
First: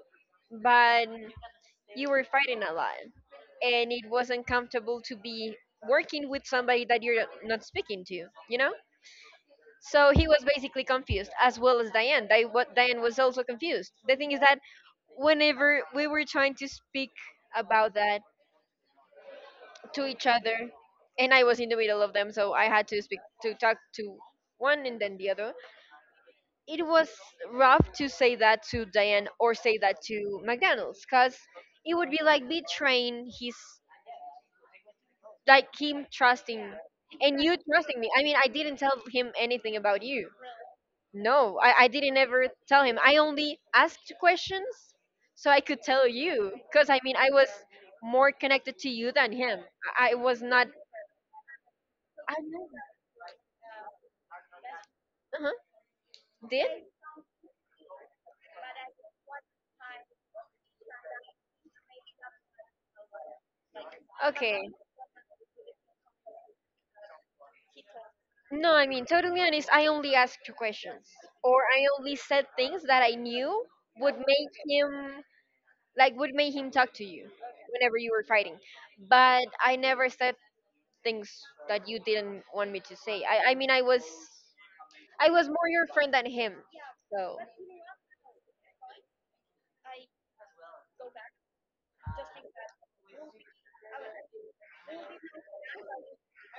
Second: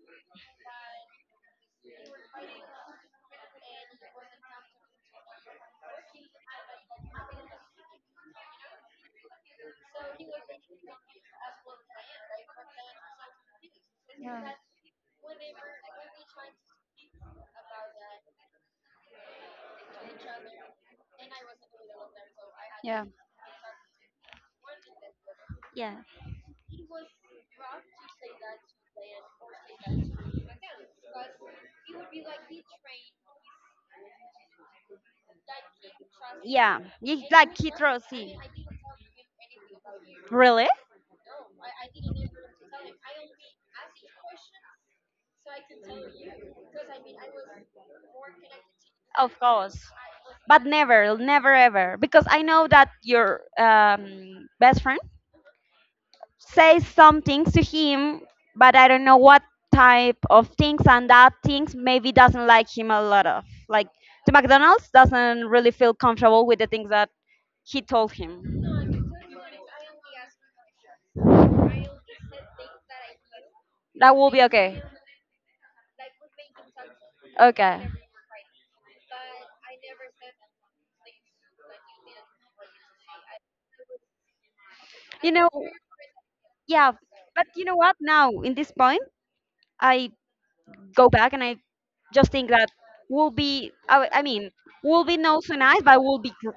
A: but you were fighting a lot, and it wasn't comfortable to be working with somebody that you're not speaking to. You know. So he was basically confused, as well as Diane. What Diane was also confused. The thing is that whenever we were trying to speak about that to each other, and I was in the middle of them, so I had to
B: yeah,
A: speak, to talk to one and then the other.
B: yeah.
A: It was rough to say that to Diane or say that to McDonald's because it would be like
B: Like
A: betraying his, like him trusting
B: yeah, it's
A: and you
B: like you know,
A: trusting
B: I
A: me. I mean,
B: Kitrosi.
A: I didn't tell him anything about you.
B: Really?
A: No, I didn't ever tell him. I only asked questions so I could tell you. Because, I mean, I was more connected to you than
B: Of
A: him.
B: course.
A: I was
B: But
A: not.
B: never, never ever, because
A: I
B: I
A: know.
B: know that your best friend
A: Uh-huh. Did?
B: say some things to him, but I don't know what type of things, and that things maybe doesn't like him a lot of. Like the
A: Okay.
B: McDonald's doesn't really feel comfortable with the things that he told him.
A: No, I mean, totally honest, I only asked questions. Or I only said things that I knew
B: That
A: would
B: will be
A: make
B: okay.
A: him, like, would make him talk to you
B: Okay.
A: whenever you were fighting. But I never said things that you didn't want me to say. I was. I
B: You
A: was
B: know,
A: more your friend than him.
B: yeah,
A: So,
B: but you know what? Now, in this point, I go back and I just think that will be, I mean, will be not so nice, but will be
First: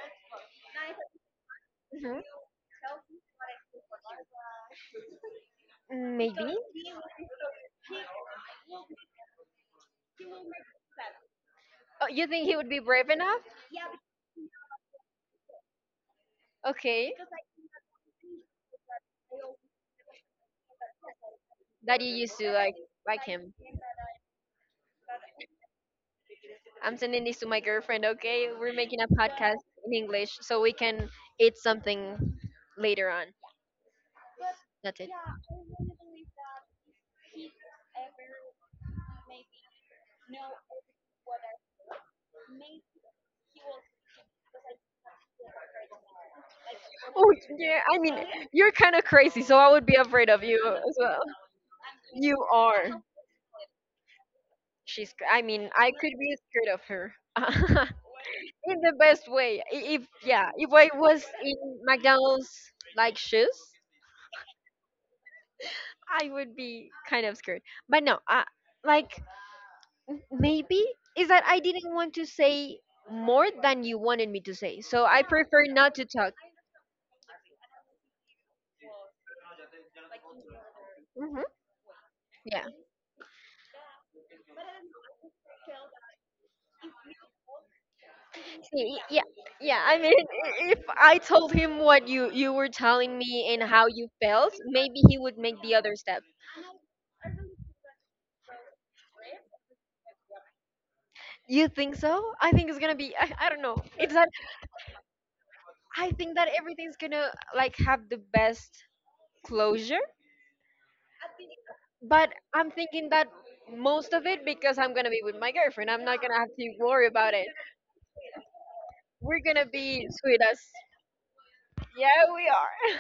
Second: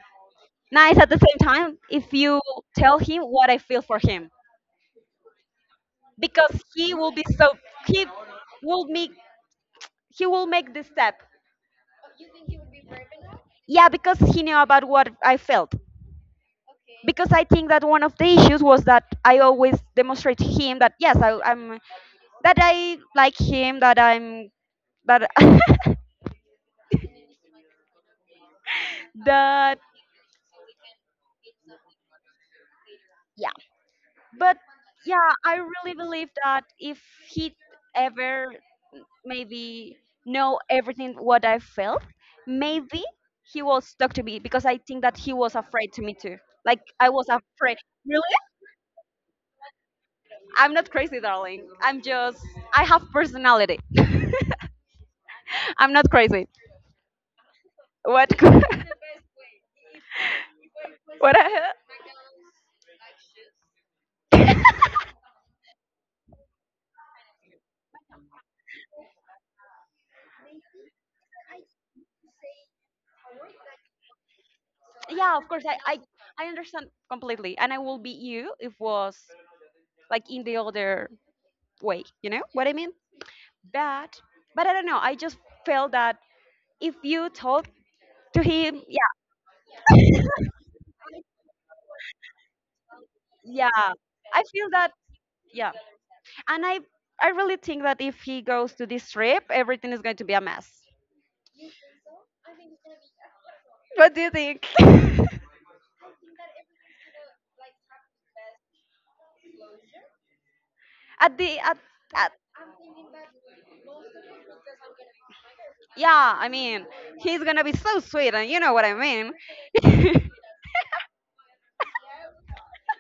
B: nice at the same time if
A: mhm,
B: you tell him what I feel for him,
A: mm,
B: because
A: maybe.
B: he will be so he will make he will make this step.
A: Oh, you think he would be brave enough?
B: Yeah, because he knew about what I felt.
A: Okay,
B: Because I think that one of the issues was that I always demonstrate to him that yes, I'm
A: that you used to
B: that
A: like
B: I
A: like
B: like
A: him.
B: him, that I'm that
A: I'm sending this to my girlfriend. Okay, we're making a podcast
B: that
A: in English so we can eat something later on.
B: yeah. But
A: That's it.
B: yeah, I really believe that if he ever maybe know everything what I felt, maybe he was stuck to me because I think that he was afraid to me too. Like I was
A: Oh
B: afraid.
A: yeah, I mean
B: Really?
A: you're kind of crazy, so I would be afraid of you
B: I'm not
A: as
B: crazy,
A: well.
B: darling. I'm
A: You
B: just I
A: are.
B: have personality.
A: I mean, I
B: I'm not
A: could be
B: crazy.
A: scared of her.
B: What? What?
A: In the best way. I- If Yeah, if I was
B: I,
A: in McDonald's like shoes, I would be kind of scared. But no, I, like maybe is that I didn't want to say more than you wanted me to say, so I
B: yeah, of course.
A: prefer
B: I,
A: not
B: I
A: to talk.
B: I understand completely, and I will beat you if was like in the other
A: Hmm.
B: way. You know
A: Yeah,
B: what I mean? But but I don't know. I just felt that if you talk to him,
A: see,
B: yeah,
A: yeah, yeah. I mean, if I told him what you were telling me and
B: yeah.
A: how you
B: I
A: felt,
B: feel that
A: maybe he would make
B: yeah,
A: the other step.
B: and I really think that if he goes to this trip, everything is going to be a mess.
A: You think so? I think it's gonna be. I don't know.
B: What
A: It's
B: do you think?
A: I think that everything's gonna like have the best closure,
B: At
A: but
B: at
A: I'm thinking that most of it because I'm gonna be with my girlfriend. I'm not
B: yeah,
A: gonna
B: I
A: have to
B: mean,
A: worry about
B: he's
A: it.
B: gonna be so sweet, and you know what I mean.
A: We're gonna be sweet as yeah, we are.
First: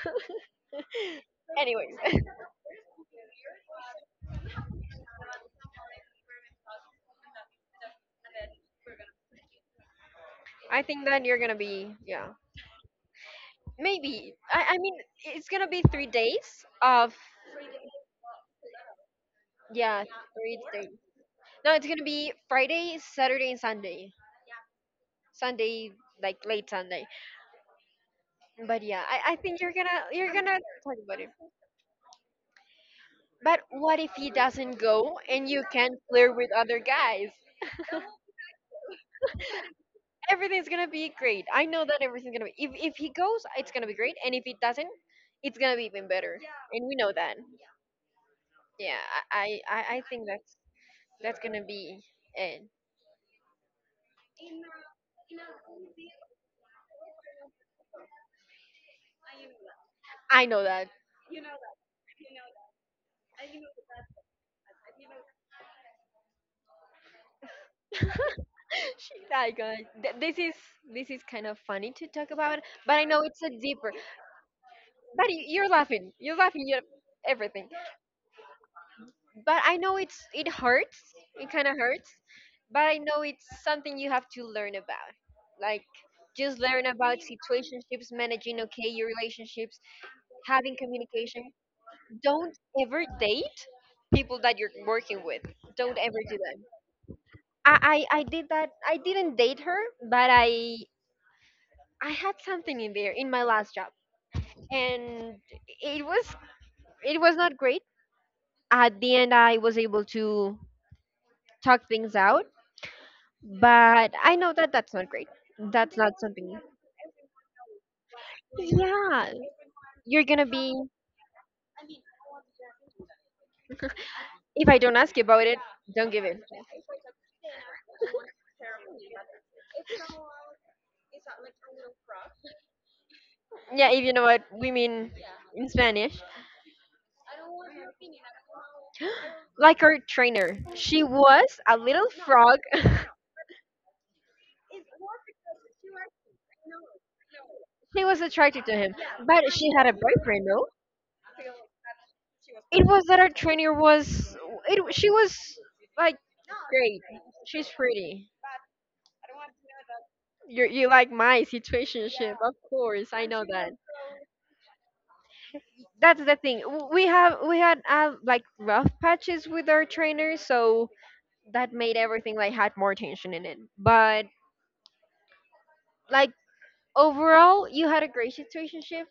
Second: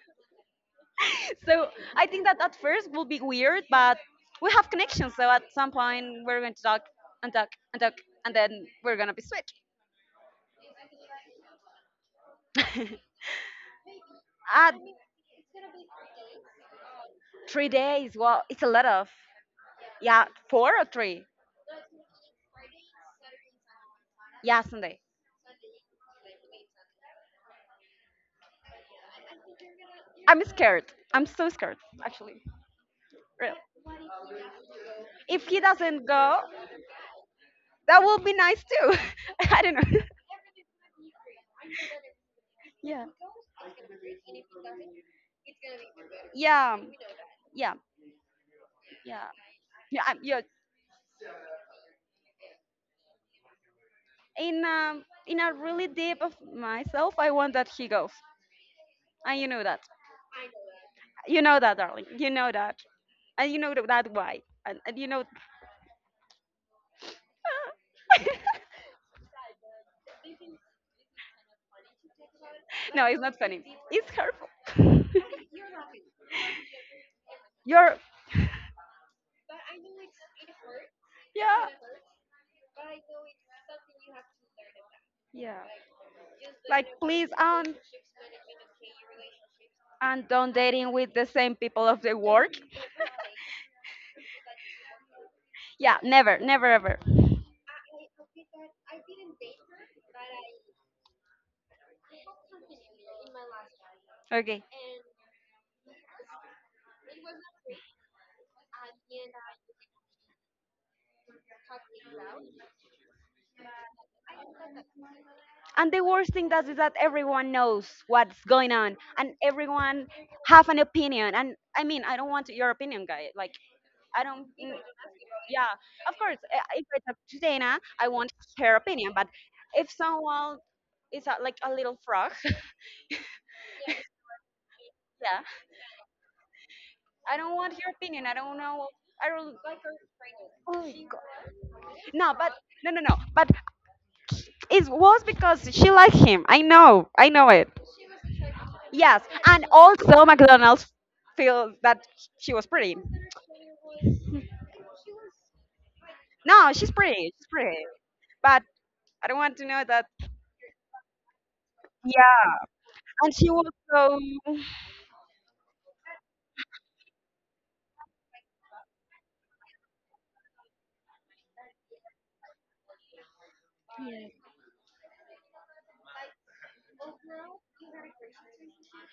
B: So
A: Anyways,
B: I think that at first will be weird, but we have connections, so at some point we're going to talk and talk and talk, and then we're gonna be sweet.
A: I think that you're gonna be yeah maybe I
B: At
A: I mean it's gonna be 3 days of
B: 3 days, well, it's a lot of
A: yeah
B: yeah,
A: three
B: four or
A: days.
B: three.
A: No, it's gonna be Friday, Saturday, and Sunday.
B: Yeah, Sunday.
A: Sunday, like late Sunday. But yeah, I think you're
B: I'm
A: gonna
B: scared.
A: talk about
B: I'm
A: it.
B: so scared, actually. Real.
A: But what if he doesn't go
B: If
A: and
B: he
A: you can
B: doesn't
A: flirt
B: go,
A: with other guys?
B: that would be nice too. I don't know.
A: Everything's gonna be great. I know that everything's gonna be. If
B: Yeah.
A: he goes, it's gonna be great, and if it doesn't, it's gonna be even better.
B: Yeah.
A: And we know that.
B: Yeah.
A: Yeah,
B: Yeah.
A: I I, I
B: Yeah.
A: I
B: I'm,
A: think
B: yeah.
A: that's gonna be it.
B: In a really deep of myself, I want that he goes, and you know that.
A: I know that.
B: You know that, darling. You know that, and you know that why, and you know.
A: She's iconic. This is kind of funny to talk about, but
B: No,
A: I
B: it's
A: know
B: not
A: it's a
B: funny.
A: deeper.
B: It's hurtful.
A: But you're laughing. You're laughing. You're everything.
B: You're.
A: But I know it hurts. It
B: Yeah.
A: kind of hurts, but I know it's something you have to learn about.
B: Yeah.
A: Like just
B: Like,
A: learn about
B: please,
A: situationships, managing okay your relationships,
B: and don't
A: having
B: dating with the
A: communication.
B: same people of the work.
A: Don't ever date people that you're working with.
B: Yeah,
A: Don't ever
B: never,
A: do that.
B: never ever.
A: I did that. I didn't date her, but I had something in there in my last job,
B: Okay.
A: and it was it was not great. At the end, I was able to talk things out, but I know that that's not great.
B: And
A: That's
B: the
A: not
B: worst thing
A: something.
B: that is that everyone knows what's going on, and
A: Yeah,
B: everyone
A: you're gonna
B: have
A: be.
B: an opinion. And I mean, I don't want your opinion, guy. Like, I don't.
A: If
B: Mm,
A: I don't ask you about it,
B: yeah,
A: don't
B: of
A: give
B: course.
A: it.
B: If I talk to Dana, I want her opinion. But if someone is like a little frog.
A: Yeah, if you know what we mean
B: Yeah,
A: in Spanish.
B: I don't want your opinion. I don't know. I don't. Like,
A: Like our trainer,
B: oh.
A: she was a little
B: No, but
A: frog.
B: no, no, no. But it was because she liked him. I know. I know it.
A: She was attracted to him,
B: Yes.
A: but
B: And
A: she had a
B: also
A: boyfriend. No,
B: McDonald's feels that she was
A: it
B: pretty.
A: was that our trainer was. It she was like
B: No, she's
A: great.
B: pretty. She's
A: She's
B: pretty.
A: pretty.
B: But I don't want to know that.
A: You like my situationship,
B: Yeah.
A: of course. I
B: And
A: know
B: she was
A: that.
B: so
A: That's the thing. We had like rough patches with our trainers, so that made everything like had more tension in it. But like overall, you had a great situationship,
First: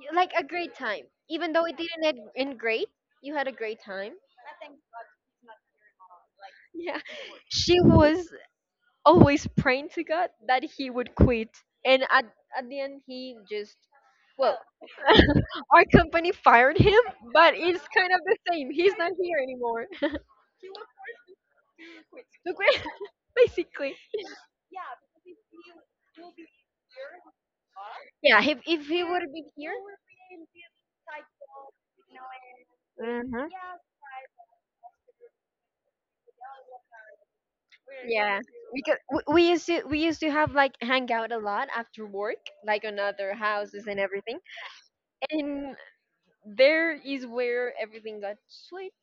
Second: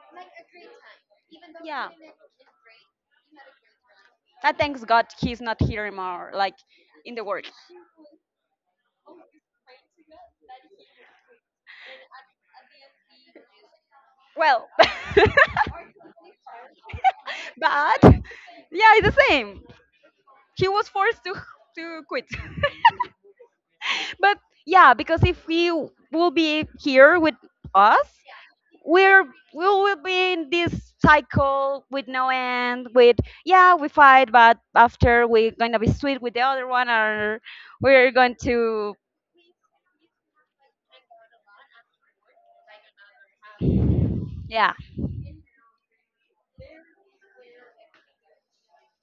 A: like a great time. Even though it
B: yeah.
A: didn't end end great, you had a great time.
B: That thanks God he's not here anymore, like
A: Yeah,
B: in the world.
A: she was always praying to God that he would quit, and at the end he just well,
B: Well, but
A: our company fired him, but it's kind of the same.
B: yeah,
A: He's not
B: it's the
A: here
B: same.
A: anymore.
B: He was forced to quit.
A: So, great- basically.
B: But yeah, because if he will be here with us,
A: Yeah, if he would have been
B: we
A: here.
B: will be in this cycle with no end. With
A: Uh-huh.
B: yeah, we fight, but after we're gonna be sweet with the other one, or we're going
A: Yeah,
B: to
A: because we used to have like hang out a lot after work, like on other houses and everything.
B: yeah,
A: And there is where everything got sweet.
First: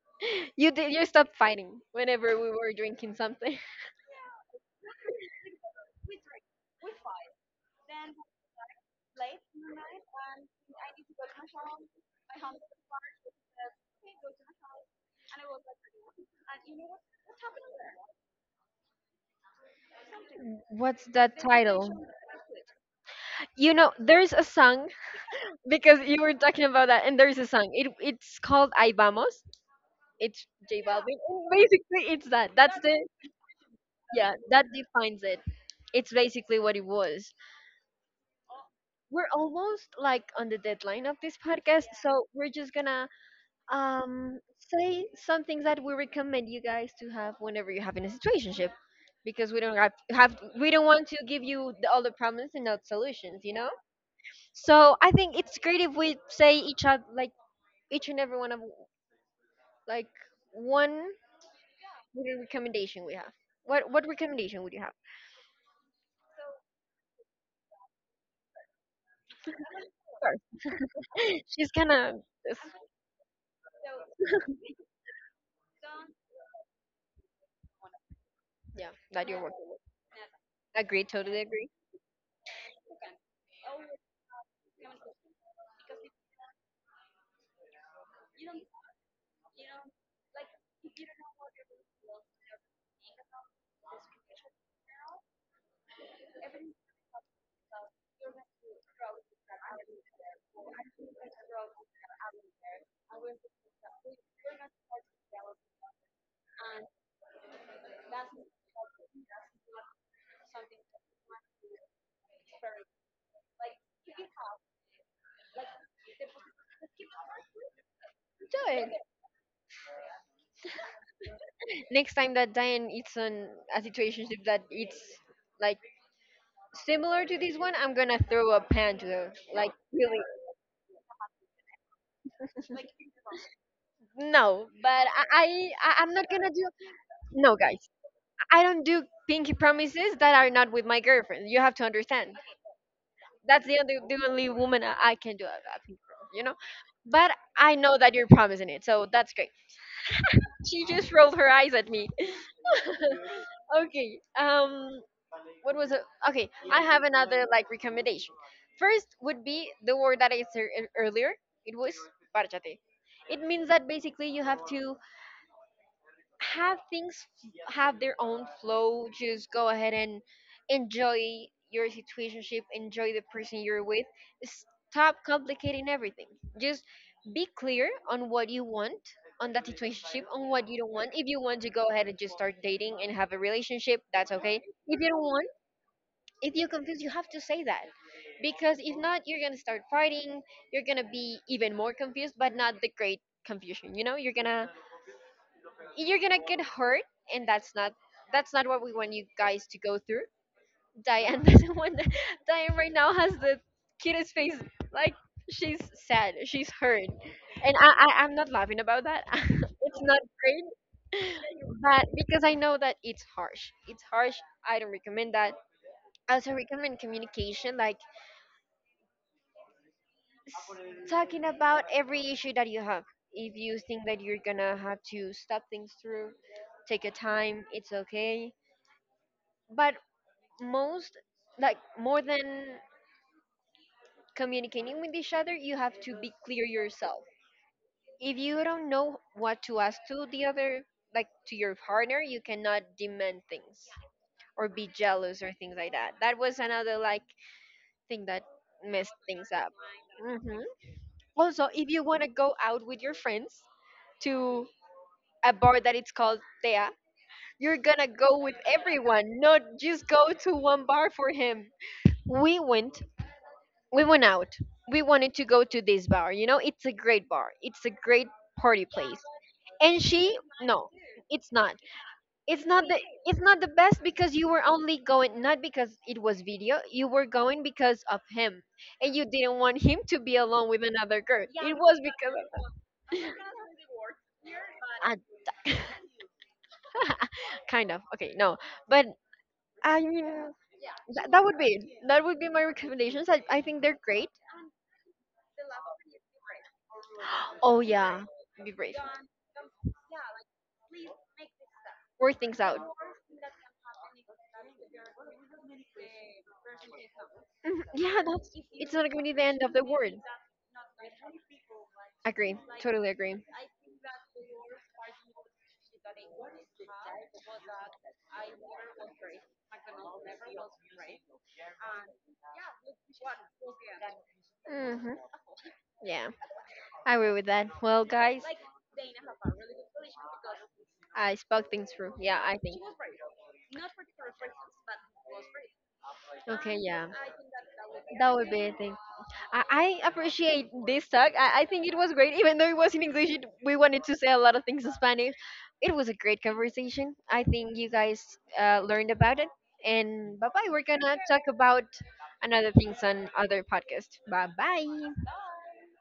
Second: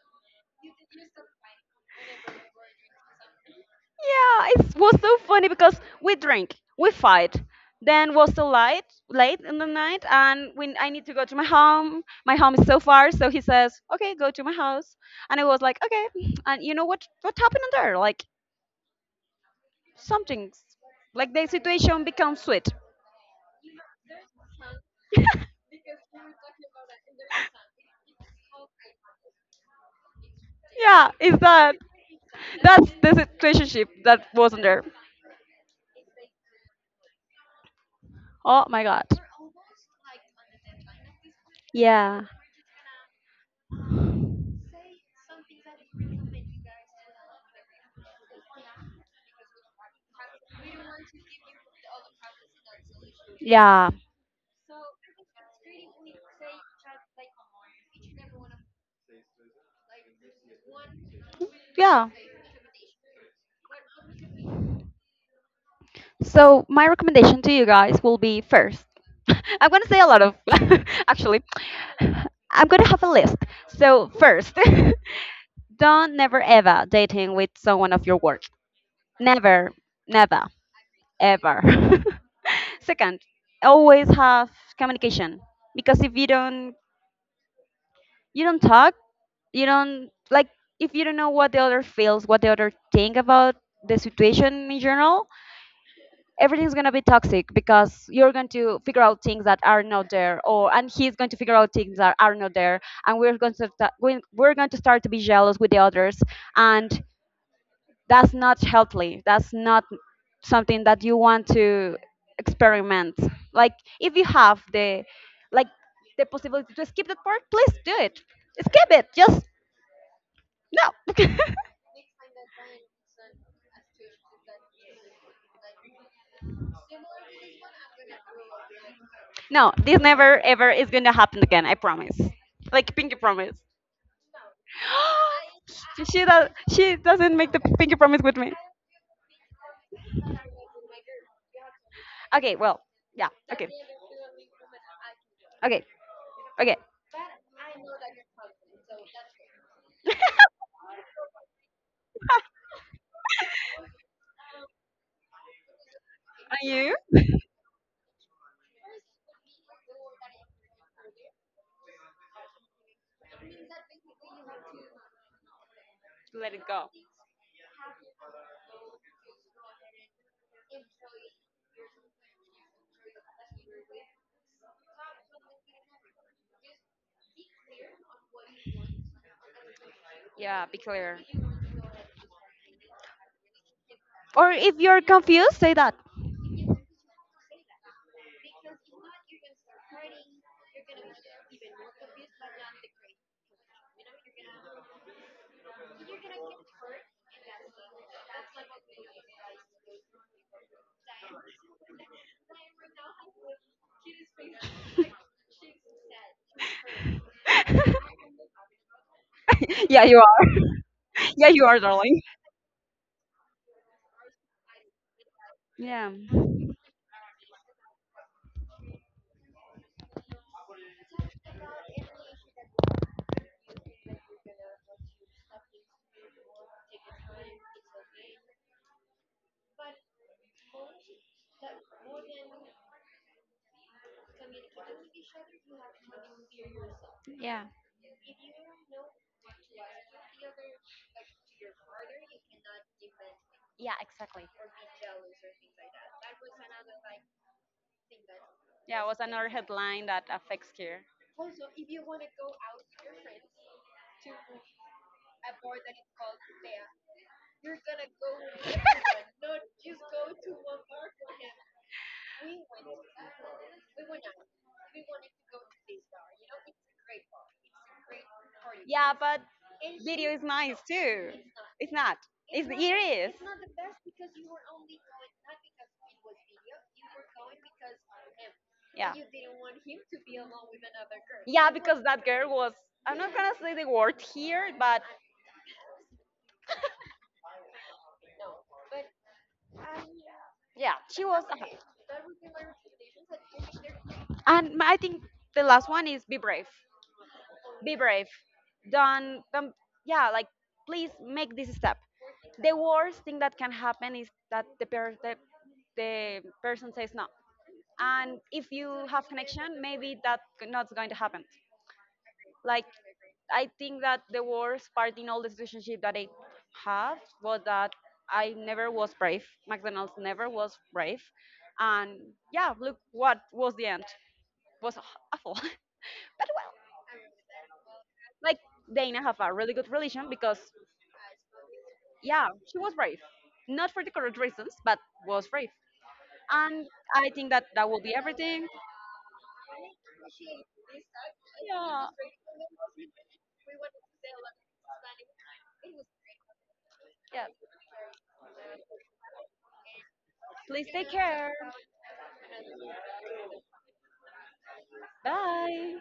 A: You stopped fighting whenever we were drinking something.
B: yeah. It was so funny because we drink, we fight. Then was so light, late in the night, and when I need to go to my home is so far. So he says, "Okay, go to my house," and I was like, "Okay." And you know what? What happened there? Like something
A: What's
B: like
A: that
B: the
A: title?
B: situation becomes sweet.
A: You know, there's a song because you were talking about that, and there's a song. It's called "Ay Vamos." It's J
B: Yeah,
A: Balvin.
B: is
A: And
B: that
A: basically, it's that. That's
B: that's
A: the
B: the situationship that
A: yeah,
B: wasn't
A: that
B: there.
A: defines it. It's basically what it was.
B: Oh my god.
A: We're almost like on the deadline of this podcast,
B: Yeah.
A: so we're just gonna say some things that we recommend you guys to have whenever you're having a situationship, because we don't have we don't want to give you all the problems and not solutions, you know.
B: Yeah.
A: So I think it's great if we say each other like each and every one of like one
B: Yeah.
A: little recommendation we have. What recommendation would you have?
B: So my recommendation to you guys will be first. I'm gonna say a lot of
A: Sure.
B: actually.
A: She's gonna
B: I'm gonna have a list. So first, don't never ever dating with someone of your work.
A: yeah, that you're
B: Never, never,
A: agree, totally agree.
B: ever. Second, always have communication, because if you don't, you don't talk, you don't like, if you don't know what the other feels, what the other think about the situation in general, everything's going to be toxic because you're going to figure out things that are not there, or and he's going to figure out things that are not there, and we're going to we're going to start to be jealous with the others, and that's not healthy. That's not something that you want to experiment. Like if you have the like the possibility to skip that part, please do it.
A: Do
B: Skip
A: it.
B: it. Just no.
A: Next time that Diane eats on a situationship that it's like similar to this one, I'm gonna throw a pan to her.
B: No,
A: Like
B: this
A: really.
B: never ever is going to happen again, I promise. Like pinky promise.
A: No, but I'm
B: She
A: not gonna
B: does.
A: do
B: She doesn't make
A: no
B: the
A: guys.
B: pinky promise with me.
A: I don't do pinky promises that are not with my girlfriend. You have to understand.
B: Okay. Well. Yeah.
A: That's
B: Okay.
A: the only woman I can do a
B: Okay.
A: pinky promise, you know?
B: Okay.
A: But I know that you're promising it, so that's great. She just rolled her eyes at me. Okay. What was it? Okay,
B: And
A: I
B: you?
A: have another like recommendation. First would be the word that I said earlier. It was parchate. It means that basically you have to
B: Let it
A: have
B: go.
A: things have their own flow. Just go ahead and enjoy your situationship. Enjoy the person you're with. Stop complicating everything. Just be clear on what you want on that situationship, on
B: Yeah.
A: what you
B: Be
A: don't want.
B: clear.
A: If you want to go ahead and just start dating and have a relationship, that's
B: Or
A: okay.
B: if
A: If
B: you're
A: you don't want
B: confused, say that.
A: if you're confused you have to say that, because if not you're gonna start fighting, you're gonna be even more confused but not the great confusion, you know, you're gonna get hurt, and that's not what we want you guys to go through. Diane doesn't want that. Diane right now has the cutest face, like she's sad, she's hurt, and I'm not laughing about that. It's
B: Yeah, you
A: not
B: are.
A: great,
B: Yeah, you are,
A: but
B: darling.
A: because I know that it's harsh. It's harsh. I don't recommend that.
B: Yeah,
A: Also recommend communication. Like talking about every issue that you have. If you think that you're gonna have to stop things through, take your time, it's okay. But most, like more than communicating with each other, you have to be clear yourself. If you don't know what to ask to the other, like to your partner, you cannot demand things or be jealous or things like that. That was another like thing that
B: yeah, it
A: messed
B: was
A: things
B: another
A: up.
B: headline that
A: Hmm.
B: affects here.
A: Also, if you want to go out with your friends to a bar that it's called Tea. You're gonna go with everyone, not just go to one bar for him. We went, we went out. We wanted to go to this bar. You know, it's a great bar. It's a great party
B: Yeah,
A: place.
B: but
A: And
B: video
A: she,
B: is nice
A: no,
B: too.
A: it's not.
B: It's not.
A: It's
B: It's it
A: not the,
B: is.
A: it's not the best because you were only going not because it was video. You were going because of him,
B: Yeah.
A: and you didn't want him to be alone with another girl.
B: Yeah,
A: It was
B: because that
A: because
B: girl was.
A: of.
B: I'm not gonna say the word here, but
A: Ah, kind of okay no but I mean,
B: yeah, she
A: that,
B: was.
A: that would be that would be my recommendations. I think they're great.
B: And my- I think the last one is be brave.
A: Oh
B: Be
A: yeah,
B: brave.
A: be brave.
B: Don't yeah, like, please make this step.
A: Work things
B: The
A: out.
B: worst thing that can happen is that the person says no.
A: Mhm. Yeah,
B: And
A: that's
B: if
A: it's
B: you
A: not going to
B: have
A: be the end of
B: connection,
A: the
B: maybe
A: world.
B: that's not going to happen.
A: Agree.
B: Like
A: Totally agree.
B: I think that the worst part in all this relationship that I have was that I never was brave. McDonald's never was brave. And yeah, look what was the end. Was
A: Hmm.
B: awful. But
A: Yeah,
B: well,
A: I agree with that. Well, guys,
B: like they now have a really good relation because
A: I spoke things through. Yeah,
B: yeah,
A: I
B: she
A: think.
B: was brave. Not for the correct reasons, but was brave.
A: Okay,
B: And
A: yeah,
B: I think that that will be
A: that would be
B: everything.
A: it. I, I appreciate this talk. I think it
B: Yeah.
A: was great, even though it was in English. It, we wanted to say a lot of things in Spanish. It was a great conversation. I
B: Yeah.
A: think you guys learned about it. And bye bye. We're
B: Please take
A: gonna talk
B: care.
A: about another things on other podcast. Bye bye.
B: Bye.